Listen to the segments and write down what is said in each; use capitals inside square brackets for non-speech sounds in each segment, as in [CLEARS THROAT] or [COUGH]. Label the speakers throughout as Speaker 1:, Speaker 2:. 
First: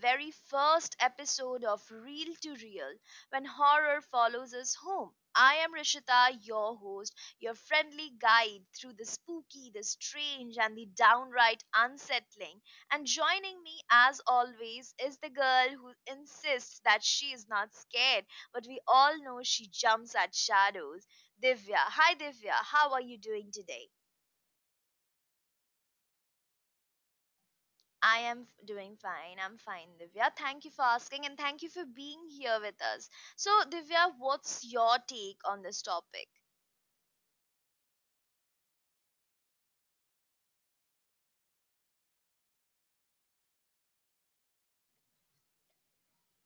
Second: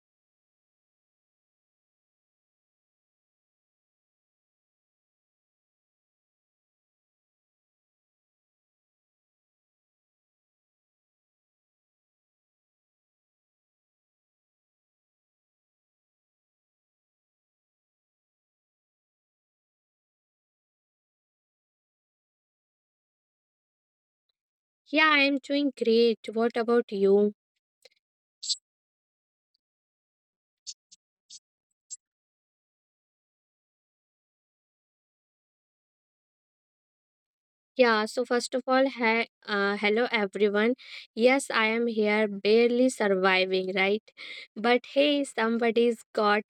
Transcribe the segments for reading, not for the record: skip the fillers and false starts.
Speaker 1: very first episode of Real to Real when horror follows us home. I am Rishita, your host, your friendly guide through the spooky, the strange, and the downright unsettling. And joining me, as always, is the girl who insists that she is not scared, but we all know she jumps at shadows. Divya. Hi, Divya. How are you doing today?
Speaker 2: Yeah, I'm doing great. What about you?
Speaker 1: I am doing fine. I'm fine, Divya. Thank you for asking and thank you for being here with us. So, Divya, what's your take on this topic?
Speaker 2: Yeah, so first of all, hi, hello everyone. Yes, I am here barely surviving, right? But hey, somebody's got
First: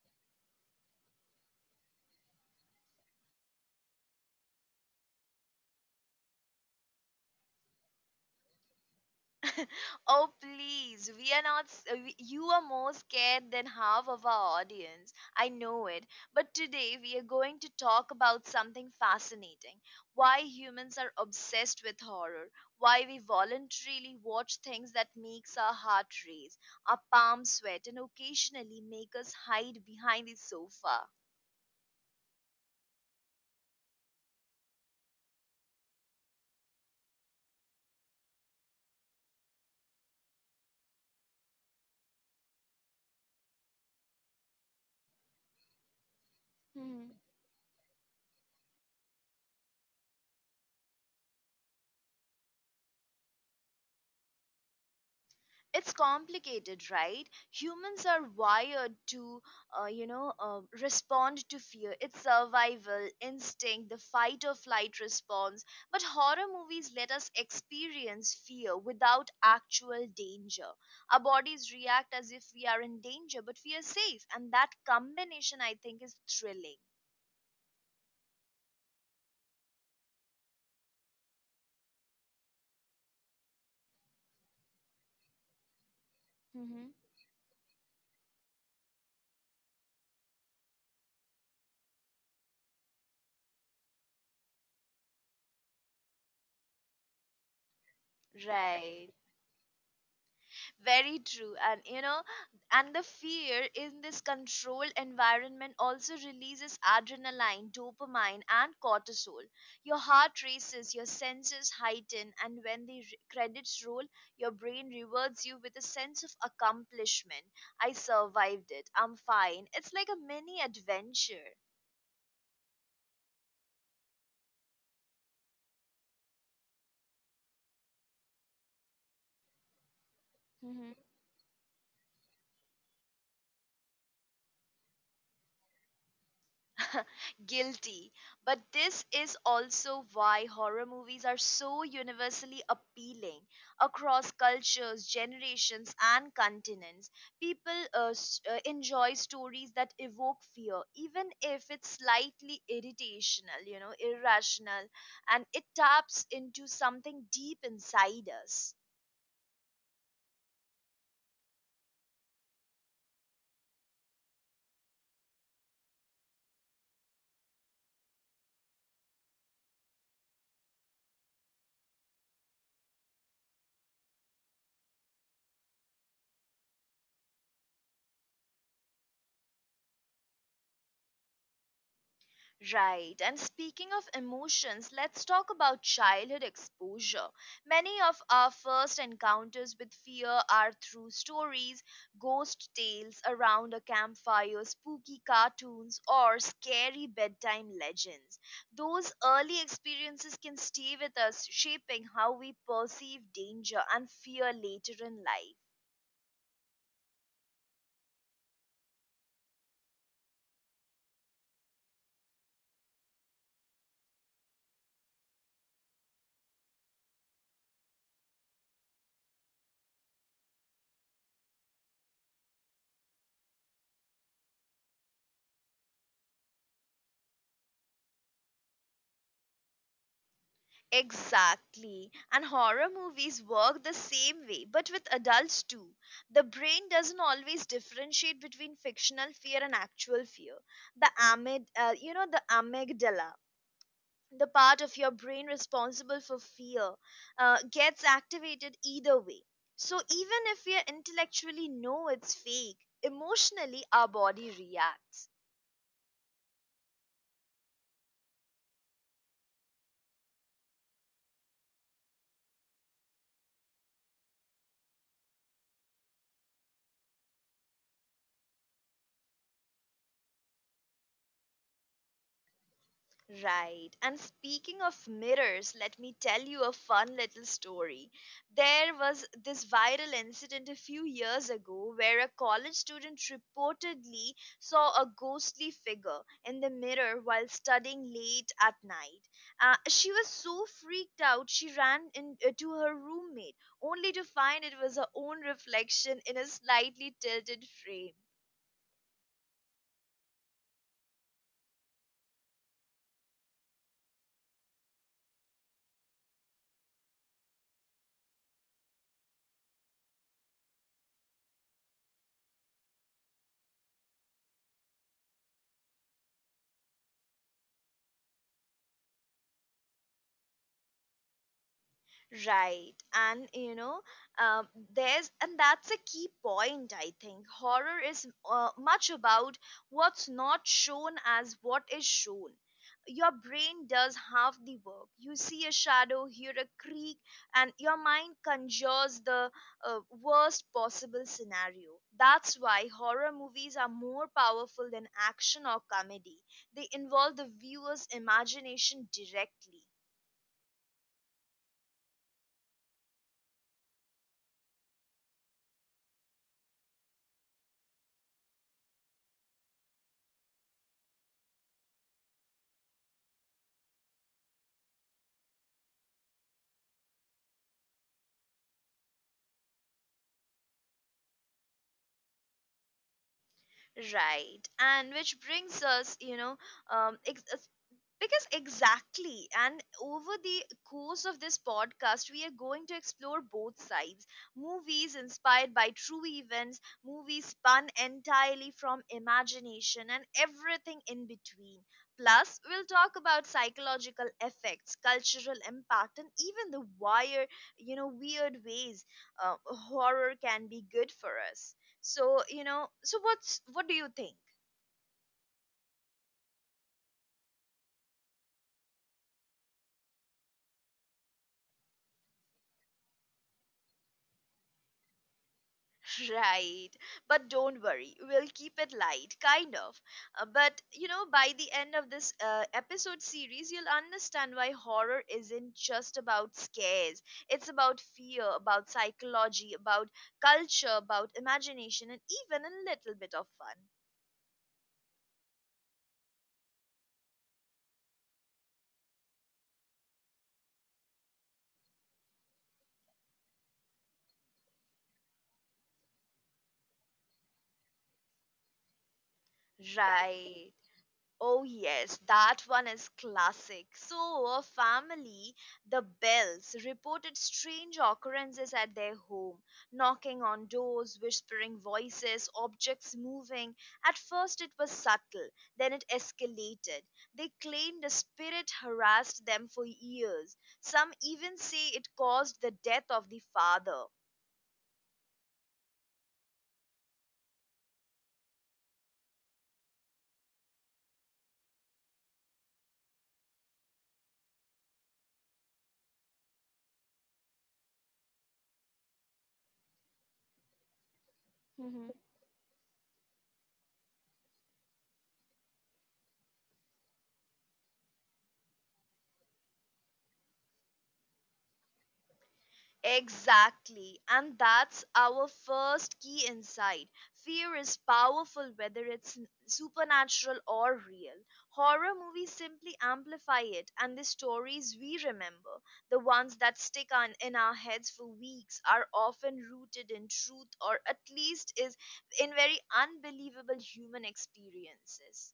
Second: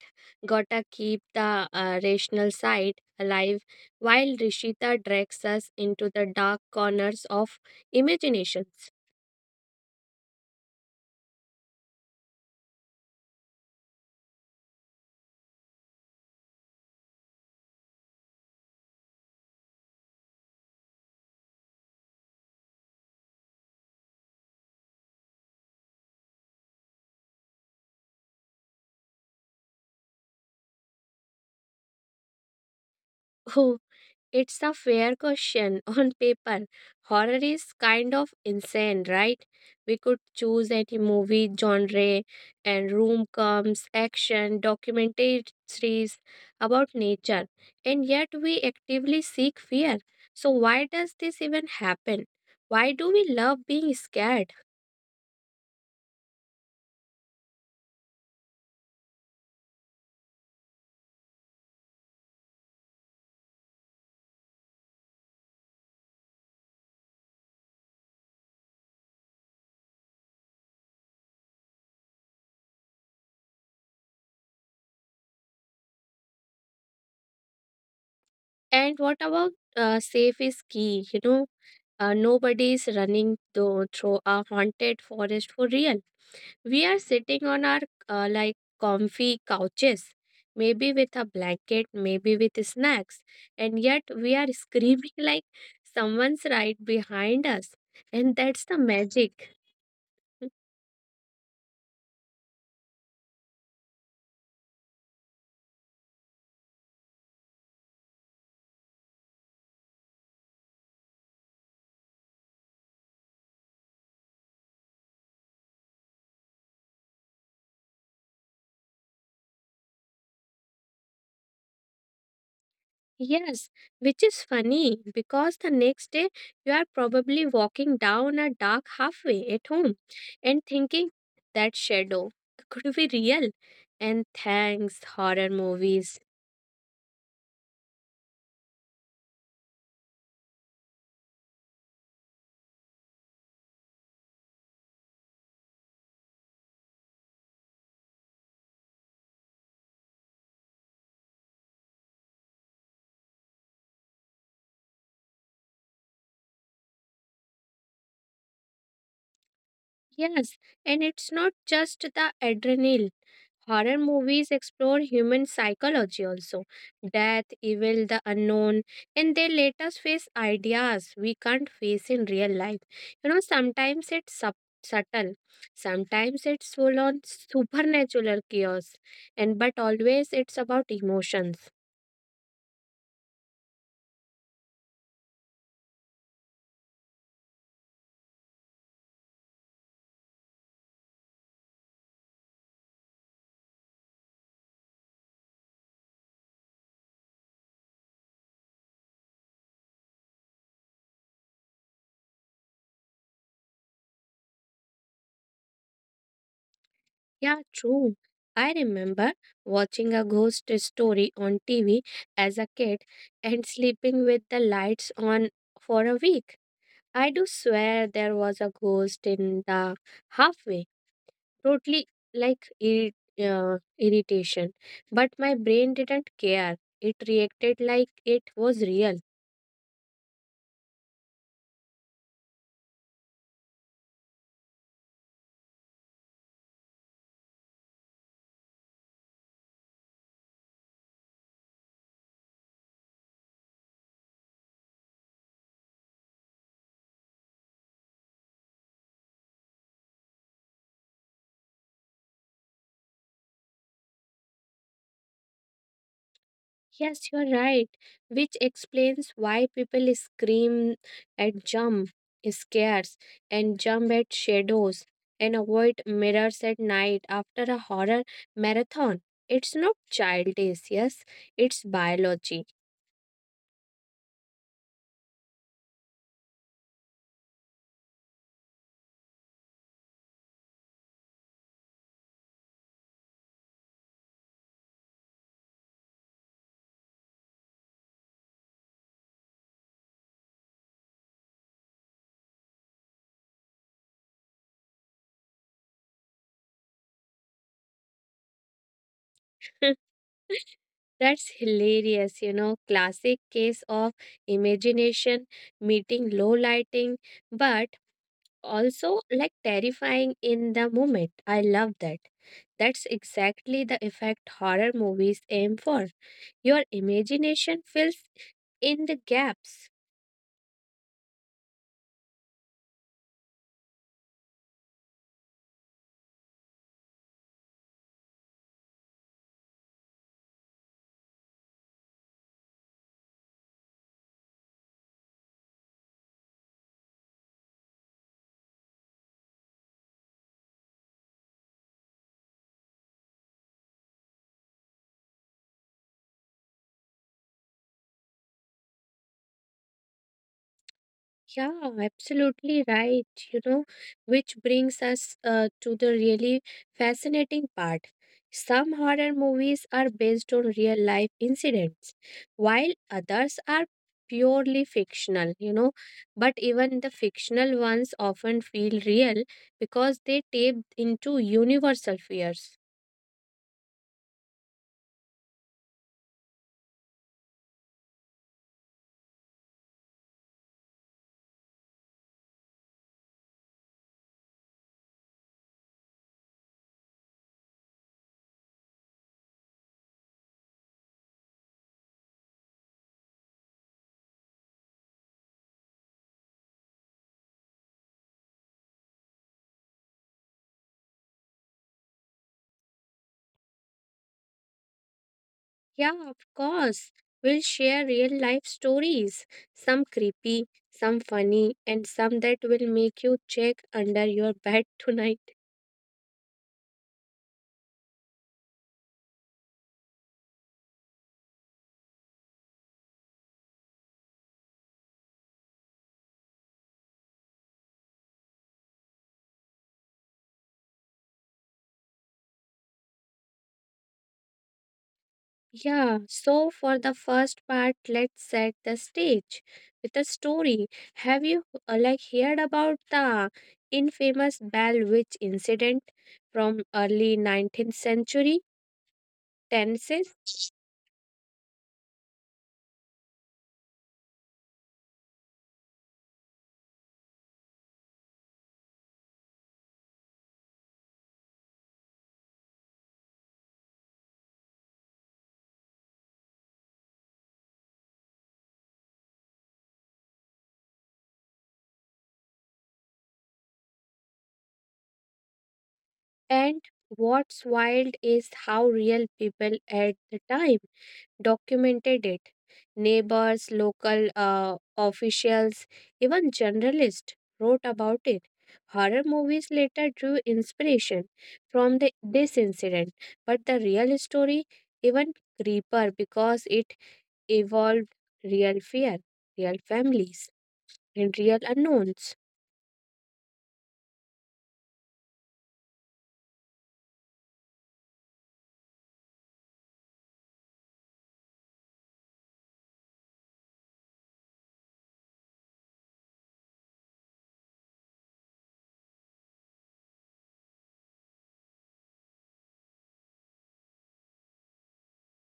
Speaker 2: gotta keep the rational side alive while Rishita drags us into the dark corners of imaginations.
Speaker 1: Oh, please. We are not. You are more scared than half of our audience. I know it. But today we are going to talk about something fascinating why humans are obsessed with horror, why we voluntarily watch things that makes our heart race, our palms sweat, and occasionally make us hide behind the sofa.
Speaker 2: [LAUGHS] It's a fair question. [LAUGHS] On paper, horror is kind of insane, right? We could choose any movie genre, and room comes action, documentaries about
Speaker 1: Hmm.
Speaker 2: nature, and yet we actively seek fear. So, why does this even happen? Why do we love being scared?
Speaker 1: It's complicated, right? Humans are wired to, respond to fear. It's survival, instinct, the fight or flight response. But horror movies let us experience fear without actual danger. Our bodies react as if we are in danger, but we are safe. And that combination, I think, is thrilling.
Speaker 2: And what about safe is key? Nobody is running though, through a haunted forest for real. We
Speaker 1: Hmm.
Speaker 2: are sitting on our uh, like comfy couches, maybe with a blanket, maybe with snacks, and yet we are screaming [LAUGHS] like someone's right behind us. And that's the
Speaker 1: Right.
Speaker 2: magic.
Speaker 1: Very true. And the fear in this controlled environment also releases adrenaline, dopamine, and cortisol. Your heart races, your senses heighten, and when the credits roll, your brain rewards you with a sense of accomplishment. I survived it. I'm fine. It's like a mini adventure.
Speaker 2: Yes, which is funny because the next day you are probably walking down a dark halfway at home and thinking that shadow could be real. And thanks, horror movies.
Speaker 1: Guilty. But this is also why horror movies are so universally appealing across cultures, generations, and continents. People enjoy stories that evoke fear, even if it's slightly irrational, and it taps into something deep inside us.
Speaker 2: Yes, and it's not just the adrenaline. Horror movies explore human psychology also death, evil, the unknown, and they let us face ideas we can't face in real life. You know, sometimes it's subtle, sometimes it's full on supernatural chaos, and but always it's about emotions.
Speaker 1: Right. And speaking of emotions, let's talk about childhood exposure. Many of our first encounters with fear are through stories, ghost tales around a campfire, spooky cartoons, or scary bedtime legends. Those early experiences can stay with us, shaping how we perceive danger and fear later in life.
Speaker 2: Yeah, true. I remember watching a ghost story on TV as a kid and sleeping with the lights on for a week. I do swear there was a ghost in the halfway, totally like irritation. But my brain didn't care. It reacted like it was real.
Speaker 1: Exactly. And horror movies work the same way, but with adults too. The brain doesn't always differentiate between fictional fear and actual fear. The amygdala, the part of your brain responsible for fear, gets activated either way. So even if we intellectually know it's fake, emotionally our body reacts.
Speaker 2: Yes, you're right, which explains why people scream and jump scares and jump at shadows and avoid mirrors at night after a horror marathon. It's not childish, yes, it's biology.
Speaker 1: Right. And speaking of mirrors, let me tell you a fun little story. There was this viral incident a few years ago where a college student reportedly saw a ghostly figure in the mirror while studying late at night. She was so freaked out, she ran to her roommate, only to find it was her own reflection in a slightly tilted frame.
Speaker 2: [LAUGHS] That's hilarious, you know, classic case of imagination meeting low lighting, but also like terrifying in the moment. I love that. That's exactly the effect horror movies aim for. Your imagination fills in the gaps.
Speaker 1: Right. And you know, um, there's and that's a key point, I think. Horror is much about what's not shown as what is shown. Your brain does half the work. You see a shadow, hear a creak, and your mind conjures the worst possible scenario. That's why horror movies are more powerful than action or comedy. They involve the viewer's imagination directly.
Speaker 2: Yeah, absolutely right. Which brings us to the really fascinating part. Some horror movies are based on real life incidents, while others are purely fictional, you know. But even the fictional ones often feel real because they tap into universal fears.
Speaker 1: Right. And which brings us, you know, ex- because exactly, and over the course of this podcast, we are going to explore both sides. Movies inspired by true events, movies spun entirely from imagination, and everything in between. Plus, we'll talk about psychological effects, cultural impact, and even the weird ways horror can be good for us. So what do you think?
Speaker 2: Yeah, of course. We'll share real life stories, some creepy, some funny, and some that will make you check under your bed [LAUGHS] tonight.
Speaker 1: Right. But don't worry, we'll keep it light, kind of. By the end of this episode series, you'll understand why horror isn't just about scares. It's about fear, about psychology, about culture, about imagination, and even a little bit of fun.
Speaker 2: Yeah, so for the first part, let's set the stage with a story. Have you like heard about the infamous Bell Witch incident from early 19th century Tennessee?
Speaker 1: Right. Oh, yes, that one is classic. So, a family, the Bells, reported strange occurrences at their home knocking on doors, whispering voices, objects moving. At first, it was subtle, then it escalated. They claimed a spirit harassed them for years. Some even say it caused the death of the father.
Speaker 2: And what's wild is how real people at the time documented it. Neighbors, local officials, even journalists wrote about it. Horror movies later drew inspiration from this incident, but the real story even creepier because it evolved real fear, real families, and real unknowns.
Speaker 1: Exactly. And that's our first key insight. Fear is powerful whether it's supernatural or real. Horror movies simply amplify it, and the stories we remember, the ones that stick on in our heads for weeks, are often rooted in truth or at least is in very unbelievable human experiences.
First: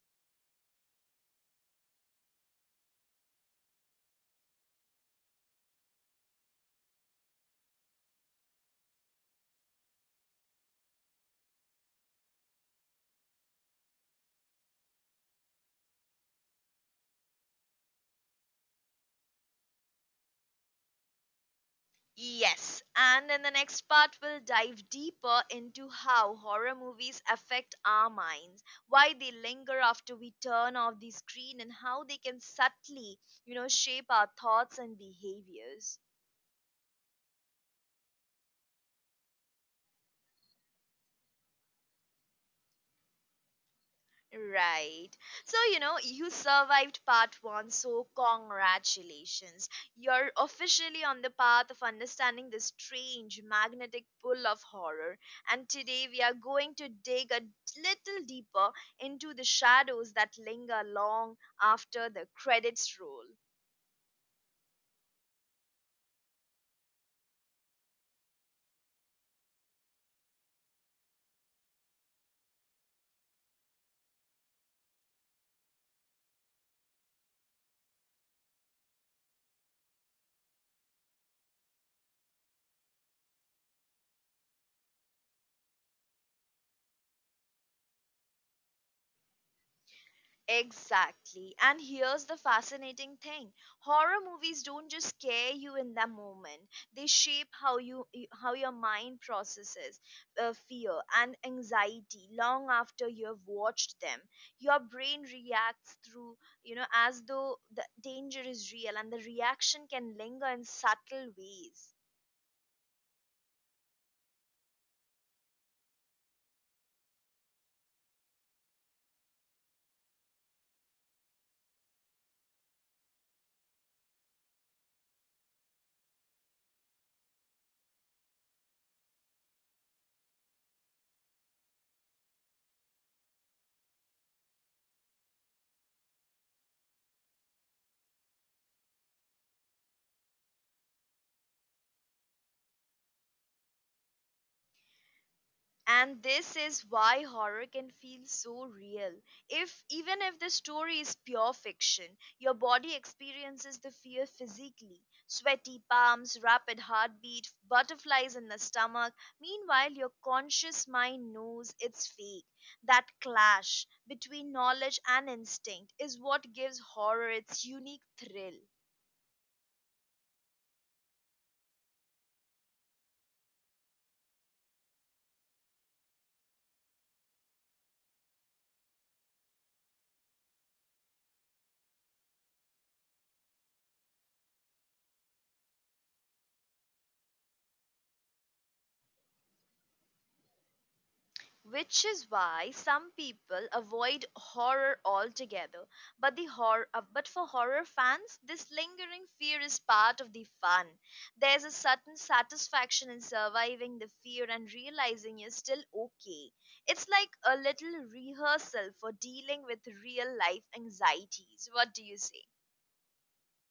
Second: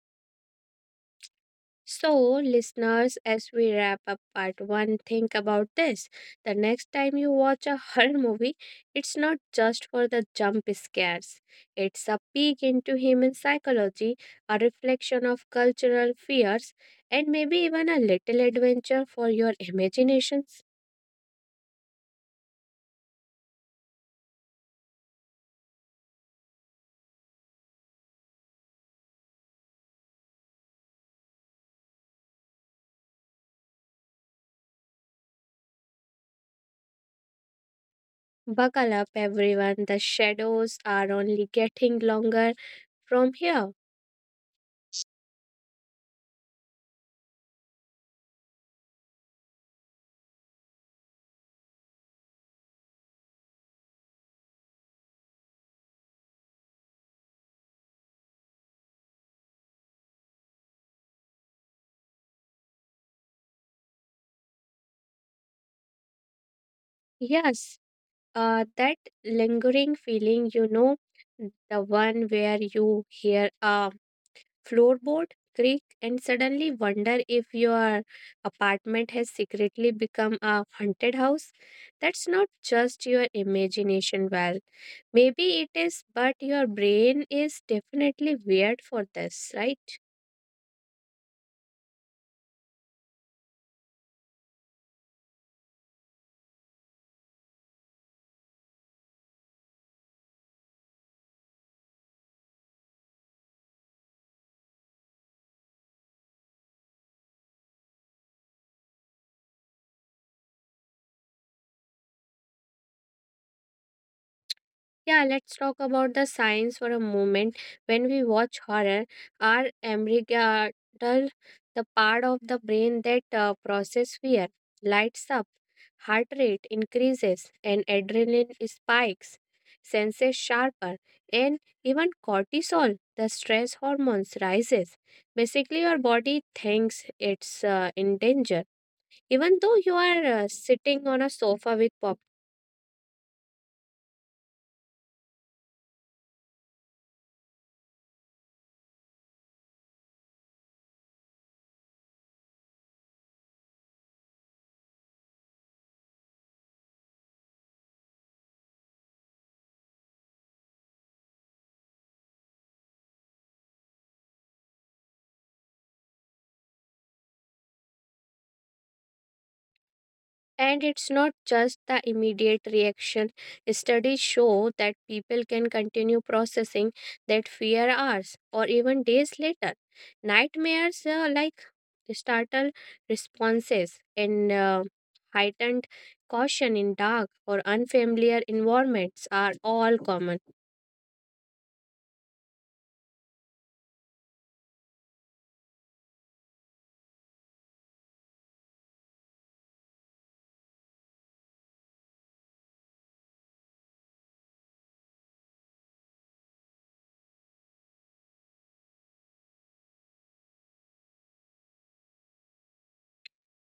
Speaker 2: So, listeners, as we wrap up part one, think about this. The next time you watch a [LAUGHS] horror movie, it's not just for the jump scares, it's a peek into human psychology, a reflection of cultural fears, and maybe even a little adventure for your imaginations.
Speaker 1: Yes, and in the next part, we'll dive deeper into how horror movies affect our minds, why they linger after we turn off the screen, and how they can subtly shape our thoughts and behaviors.
Speaker 2: Buckle up, everyone. The shadows are only getting longer from here.
Speaker 1: Right. So, you know, you survived part one, so congratulations. You're officially on the path of understanding the strange magnetic pull of horror. And today we are going to dig a little deeper into the shadows that linger long after the credits roll.
Speaker 2: Yes. That lingering feeling, you know, the one where you hear a floorboard creak and suddenly wonder if your apartment has secretly become a haunted house. That's not just your imagination, well, maybe it is, but your brain is definitely weird for this, right?
Speaker 1: Exactly. And here's the fascinating thing. Horror movies don't just scare you in the moment. They shape how your mind processes fear and anxiety long after you've watched them. Your brain reacts as though the danger is real and the reaction can linger in subtle ways.
Speaker 2: Yeah, let's talk about the science for a moment. When we watch horror, our amygdala, the part of the brain that process fear, lights up, heart rate increases, and adrenaline spikes, senses sharper, and even cortisol, the stress hormones, rises. Basically, your body thinks it's in danger, even though you are sitting on a sofa with.
Speaker 1: And this is why horror can feel so real, if even if the story is pure fiction, your body experiences the fear physically, sweaty palms, rapid heartbeat, butterflies in the stomach. Meanwhile your conscious mind knows it's fake. That clash between knowledge and instinct is what gives horror its unique thrill,
Speaker 2: And it's not just the immediate reaction. Studies show that people can continue processing that fear hours or even days later. Nightmares like startle responses and heightened caution in dark or unfamiliar environments are all common.
Speaker 1: which is why some people avoid horror altogether. But for horror fans, this lingering fear is part of the fun. There's a certain satisfaction in surviving the fear and realizing you're still okay. It's like a little rehearsal for dealing with real life anxieties. What do you say?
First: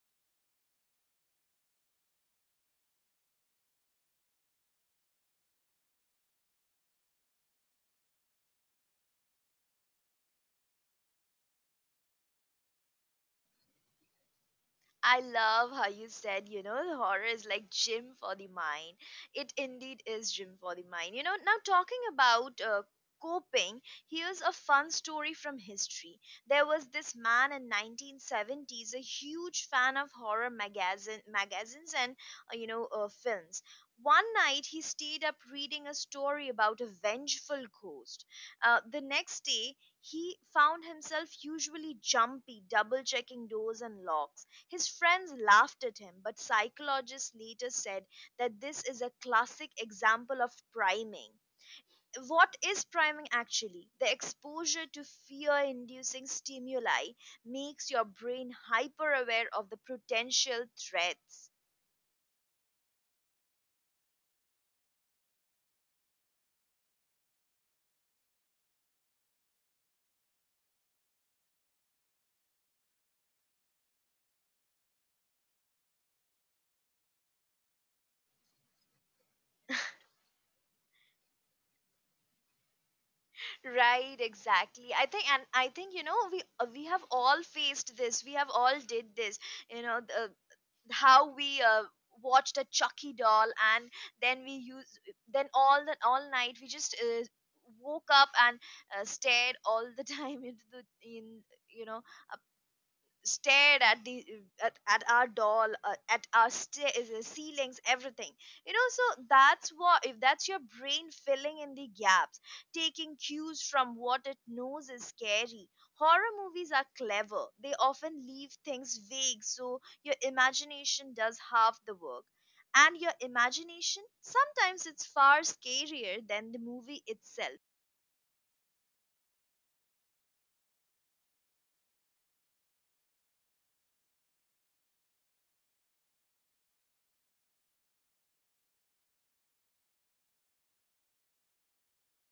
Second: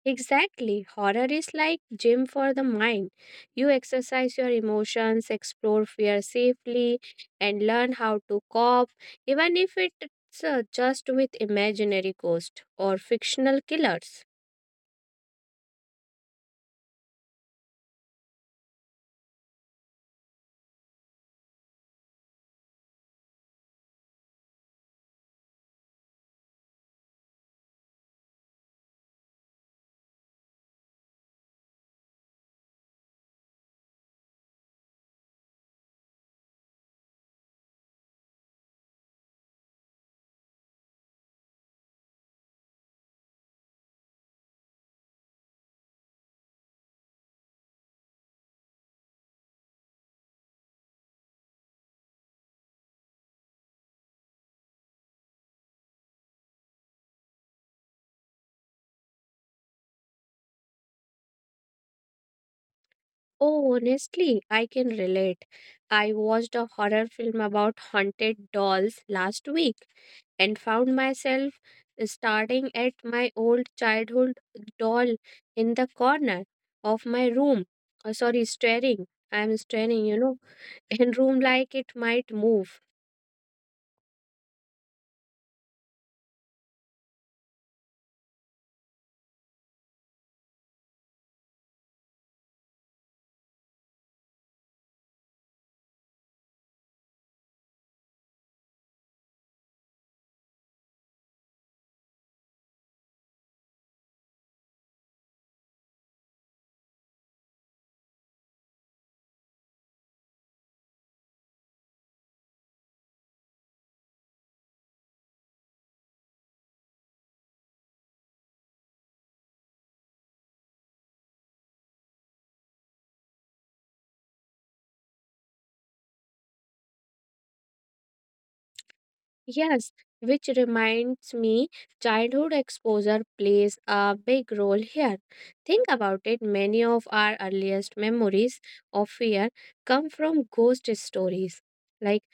Speaker 2: Exactly. Horror is like gym for the mind. You exercise your emotions, explore fear safely, and learn how to cope, even if it's just with imaginary ghosts or fictional killers.
Speaker 1: I love how you said, you know, the horror is like gym for the mind. It indeed is gym for the mind. You know, now talking about coping, here's a fun story from history. There was this man in 1970s, a huge fan of horror magazines and films. One night he stayed up reading a story about a vengeful ghost. The next day, he found himself usually jumpy, double checking doors and locks. His friends laughed at him, but psychologists later said that this is a classic example of priming. What is priming actually? The exposure to fear inducing stimuli makes your brain hyper aware of the potential threats.
Speaker 2: Oh, honestly, I can relate. I watched a horror film about haunted dolls last week and found myself starting at my old childhood doll in the corner of my room. Oh, sorry, staring. I'm staring, you know, [LAUGHS] in room like it might move.
Speaker 1: Right, exactly. I think, and I think you know, we have all faced this. We have all did this. You know, how we watched a Chucky doll, and then we use then all the all night we just woke up and stared all the [LAUGHS] time into the in you know stared at our doll ceilings everything, you know, so that's what if that's your brain filling in the gaps, taking cues from what it knows is scary. Horror movies are clever, they often leave things vague so your imagination does half the work, and your imagination sometimes it's far scarier than the movie itself.
Speaker 2: Yes, which reminds me, childhood exposure plays a big role here. Think about it, many of our earliest memories of fear come from ghost stories, like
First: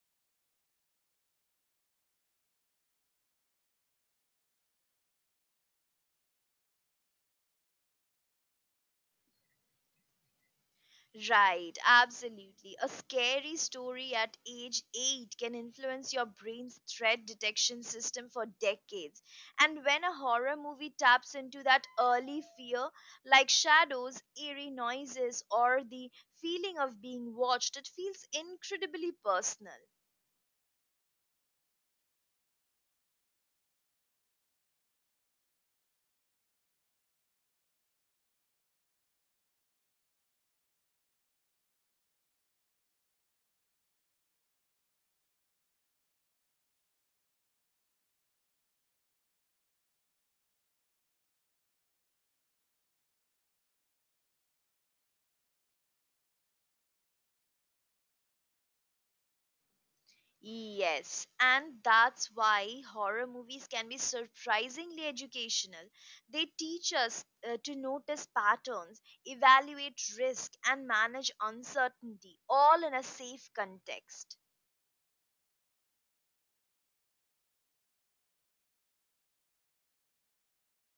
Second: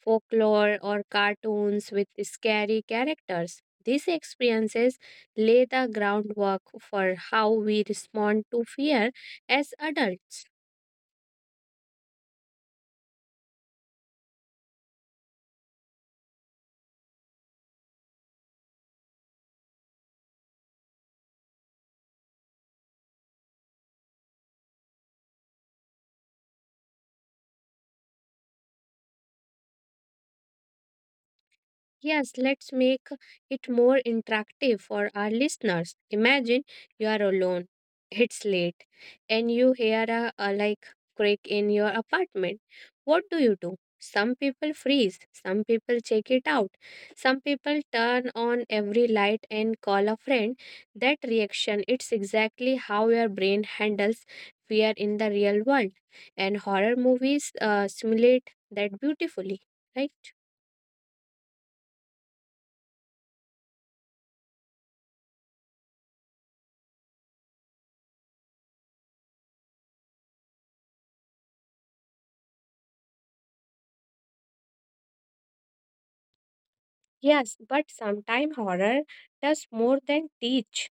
Speaker 2: folklore or cartoons with scary characters. These experiences lay the groundwork for how we respond to fear as adults.
Speaker 1: Right, absolutely. A scary story at age 8 can influence your brain's threat detection system for decades. And when a horror movie taps into that early fear, like shadows, eerie noises, or the feeling of being watched, it feels incredibly personal.
Speaker 2: Yes, let's make it more interactive for our listeners. Imagine you are alone, it's late, and you hear a like crack in your apartment. What do you do? Some people freeze, some people check it out, some people turn on every light and call a friend. That reaction, it's exactly how your brain handles fear in the real world, and horror movies simulate that beautifully, right?
Speaker 1: Yes, and that's why horror movies can be surprisingly educational. They teach us to notice patterns, evaluate risk, and manage uncertainty, all in a safe context.
Speaker 2: Yes, but sometimes horror does more than teach.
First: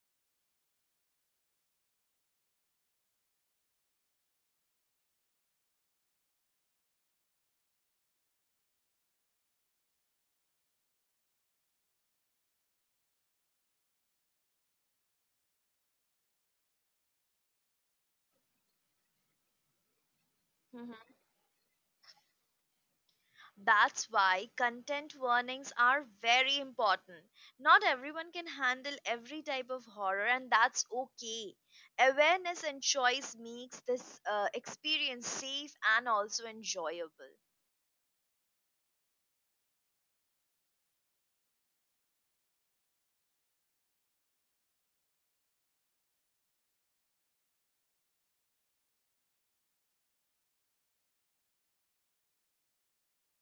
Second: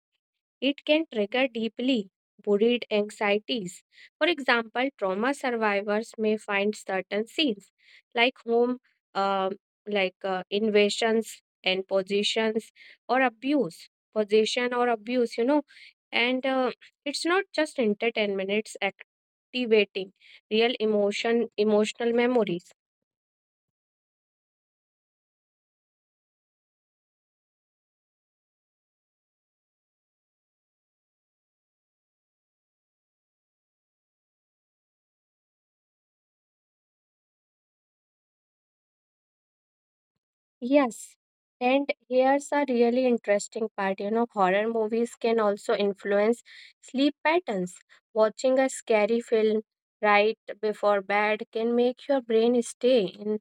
Speaker 2: It can trigger deeply buried anxieties. For example, trauma survivors may find certain scenes, like home, uh, like invasions and positions or abuse, possession or abuse, you know. And it's not just entertainment; it's activating real
Speaker 1: Mhm.
Speaker 2: emotion, emotional memories.
Speaker 1: That's why content warnings are very important. Not everyone can handle every type of horror, and that's okay. Awareness and choice makes this experience safe and also enjoyable.
Speaker 2: Yes, and here's a really interesting part. You know, horror movies can also influence sleep patterns. Watching a scary film right before bed can make your brain stay in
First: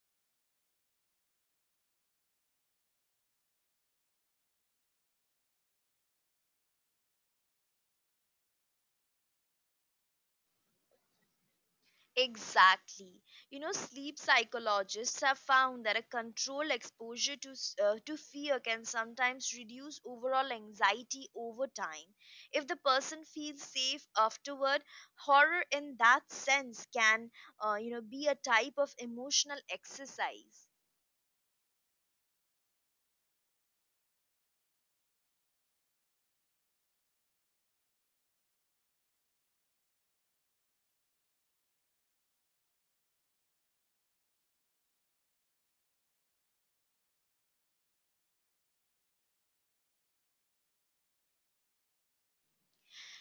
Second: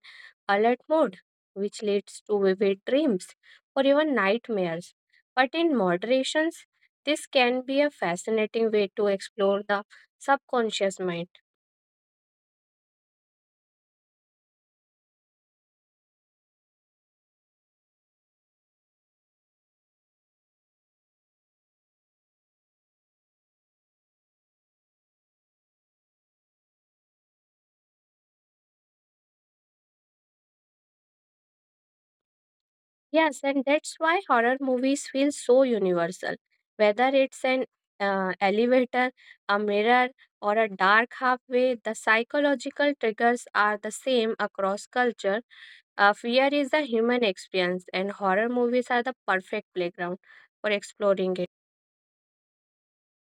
Speaker 2: alert mode, which leads to vivid dreams or even nightmares. But in moderations, this can be a fascinating way to explore the subconscious mind.
Speaker 1: Exactly. You know, sleep psychologists have found that a controlled exposure to to fear can sometimes reduce overall anxiety over time. If the person feels safe afterward, horror in that sense can, be a type of emotional exercise.
Speaker 2: Yes, and that's why horror movies feel so universal. Whether it's an elevator, a mirror, or a dark halfway, the psychological triggers are the same across culture. Fear is a human experience, and horror movies are the perfect playground for exploring it.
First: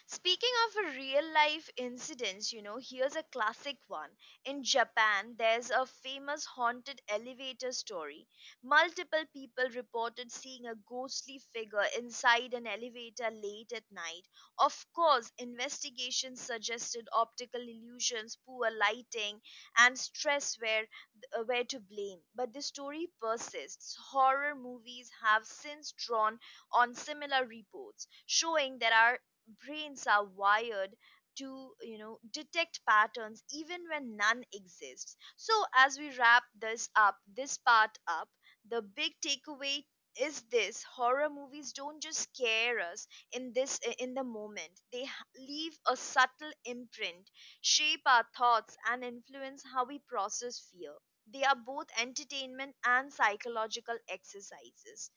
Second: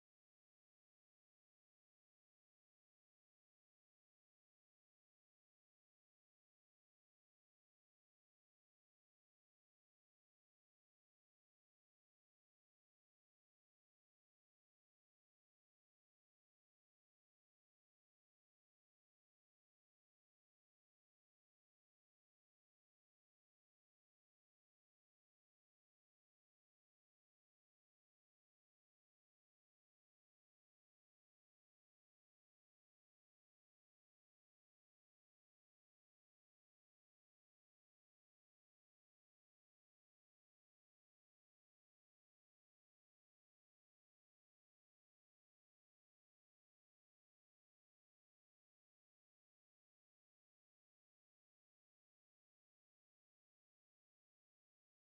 Speaker 1: Speaking of a real life incidents, you know, here's a classic one. In Japan, there's a famous haunted elevator story. Multiple people reported seeing a ghostly figure inside an elevator late at night. Of course, investigations suggested optical illusions, poor lighting, and stress were to blame, but the story persists. Horror movies have since drawn on similar reports, showing there are brains are wired to, you know, detect patterns even when none exists. So as we wrap this up, this part up, the big takeaway is this, horror movies don't just scare us in the moment, they leave a subtle imprint, shape our thoughts and influence how we process fear. They are both entertainment and psychological exercises.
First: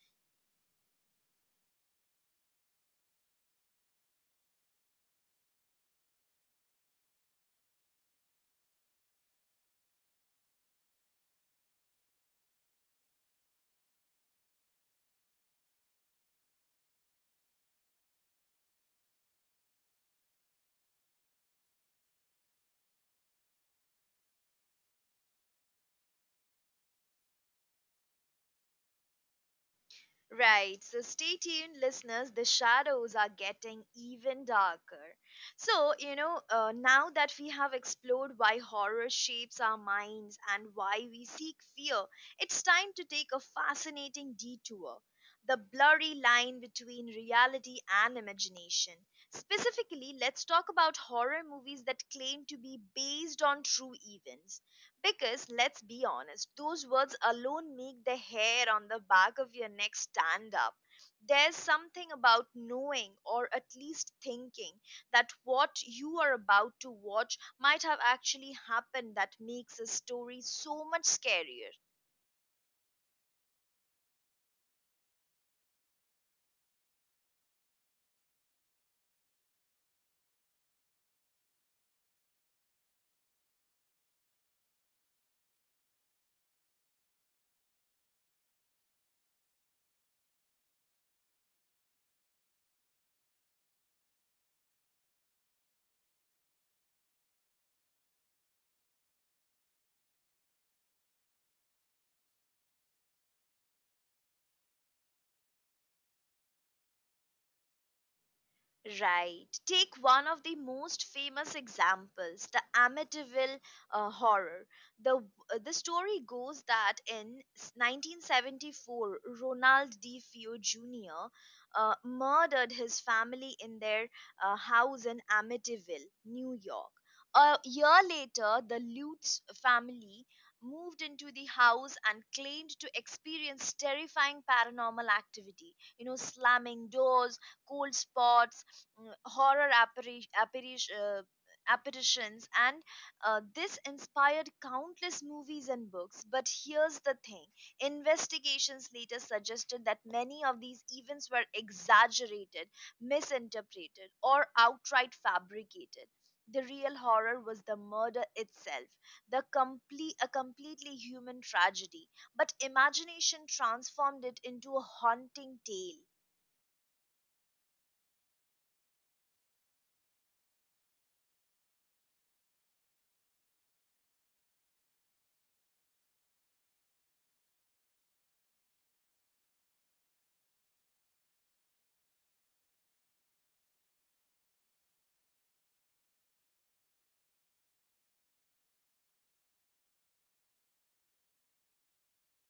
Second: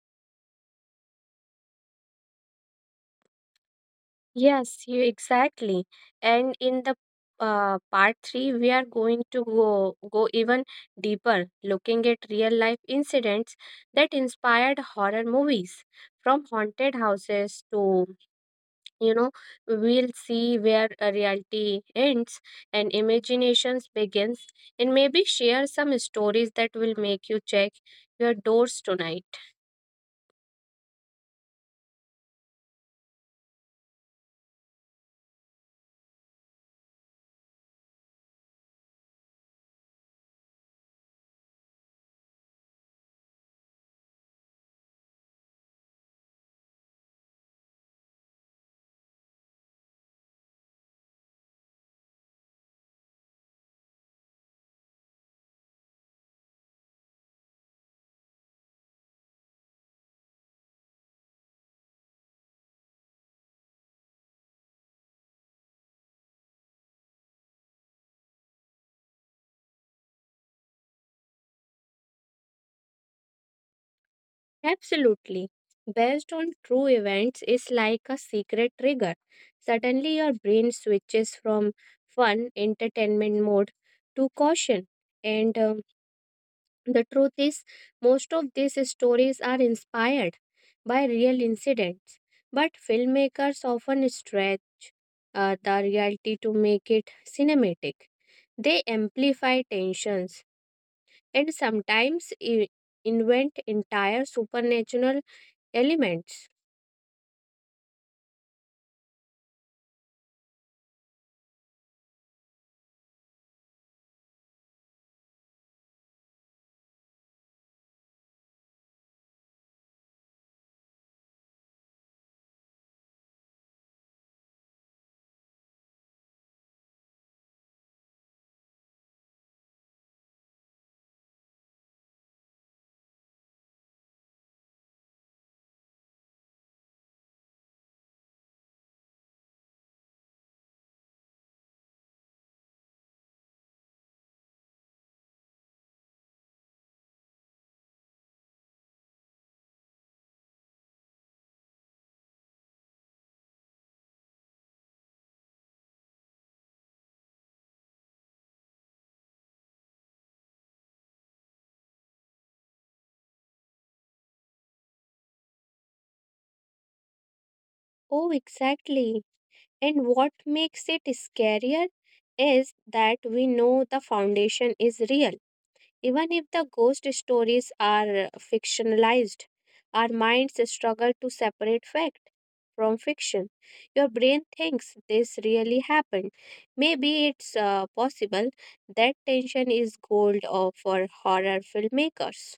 Speaker 2: Yes, you exactly. And in the part three, we are going to go even deeper, looking at real life incidents that inspired horror movies, from haunted houses to you know, we'll see where reality ends and imaginations begins, and maybe share some stories that will make you check your doors tonight.
Speaker 1: Right, so stay tuned, listeners. The shadows are getting even darker. Now that we have explored why horror shapes our minds and why we seek fear, it's time to take a fascinating detour, the blurry line between reality and imagination. Specifically, let's talk about horror movies that claim to be based on true events, because let's be honest, those words alone make the hair on the back of your neck stand up. There's something about knowing, or at least thinking, that what you are about to watch might have actually happened that makes a story so much scarier.
Speaker 2: Absolutely. Based on true events is like a secret trigger. Suddenly, your brain switches from fun, entertainment mode to caution. And the truth is, most of these stories are inspired by real incidents. But filmmakers often stretch the reality to make it cinematic. They amplify tensions and sometimes invent entire supernatural elements.
Speaker 1: Right. Take one of the most famous examples, the Amityville horror. The the story goes that in 1974, Ronald DeFeo Jr. Murdered his family in their house in Amityville, New York. A year later, the Lutz family moved into the house and claimed to experience terrifying paranormal activity. You know, slamming doors, cold spots, horror apparitions, and this inspired countless movies and books. But here's the thing, investigations later suggested that many of these events were exaggerated, misinterpreted, or outright fabricated. The real horror was the murder itself, the complete a completely human tragedy, but imagination transformed it into a haunting tale.
Speaker 2: Oh, exactly. And what makes it scarier is that we know the foundation is real. Even if the ghost stories are fictionalized, our minds struggle to separate fact from fiction. Your brain thinks this really happened. Maybe it's possible that tension is gold or for horror filmmakers.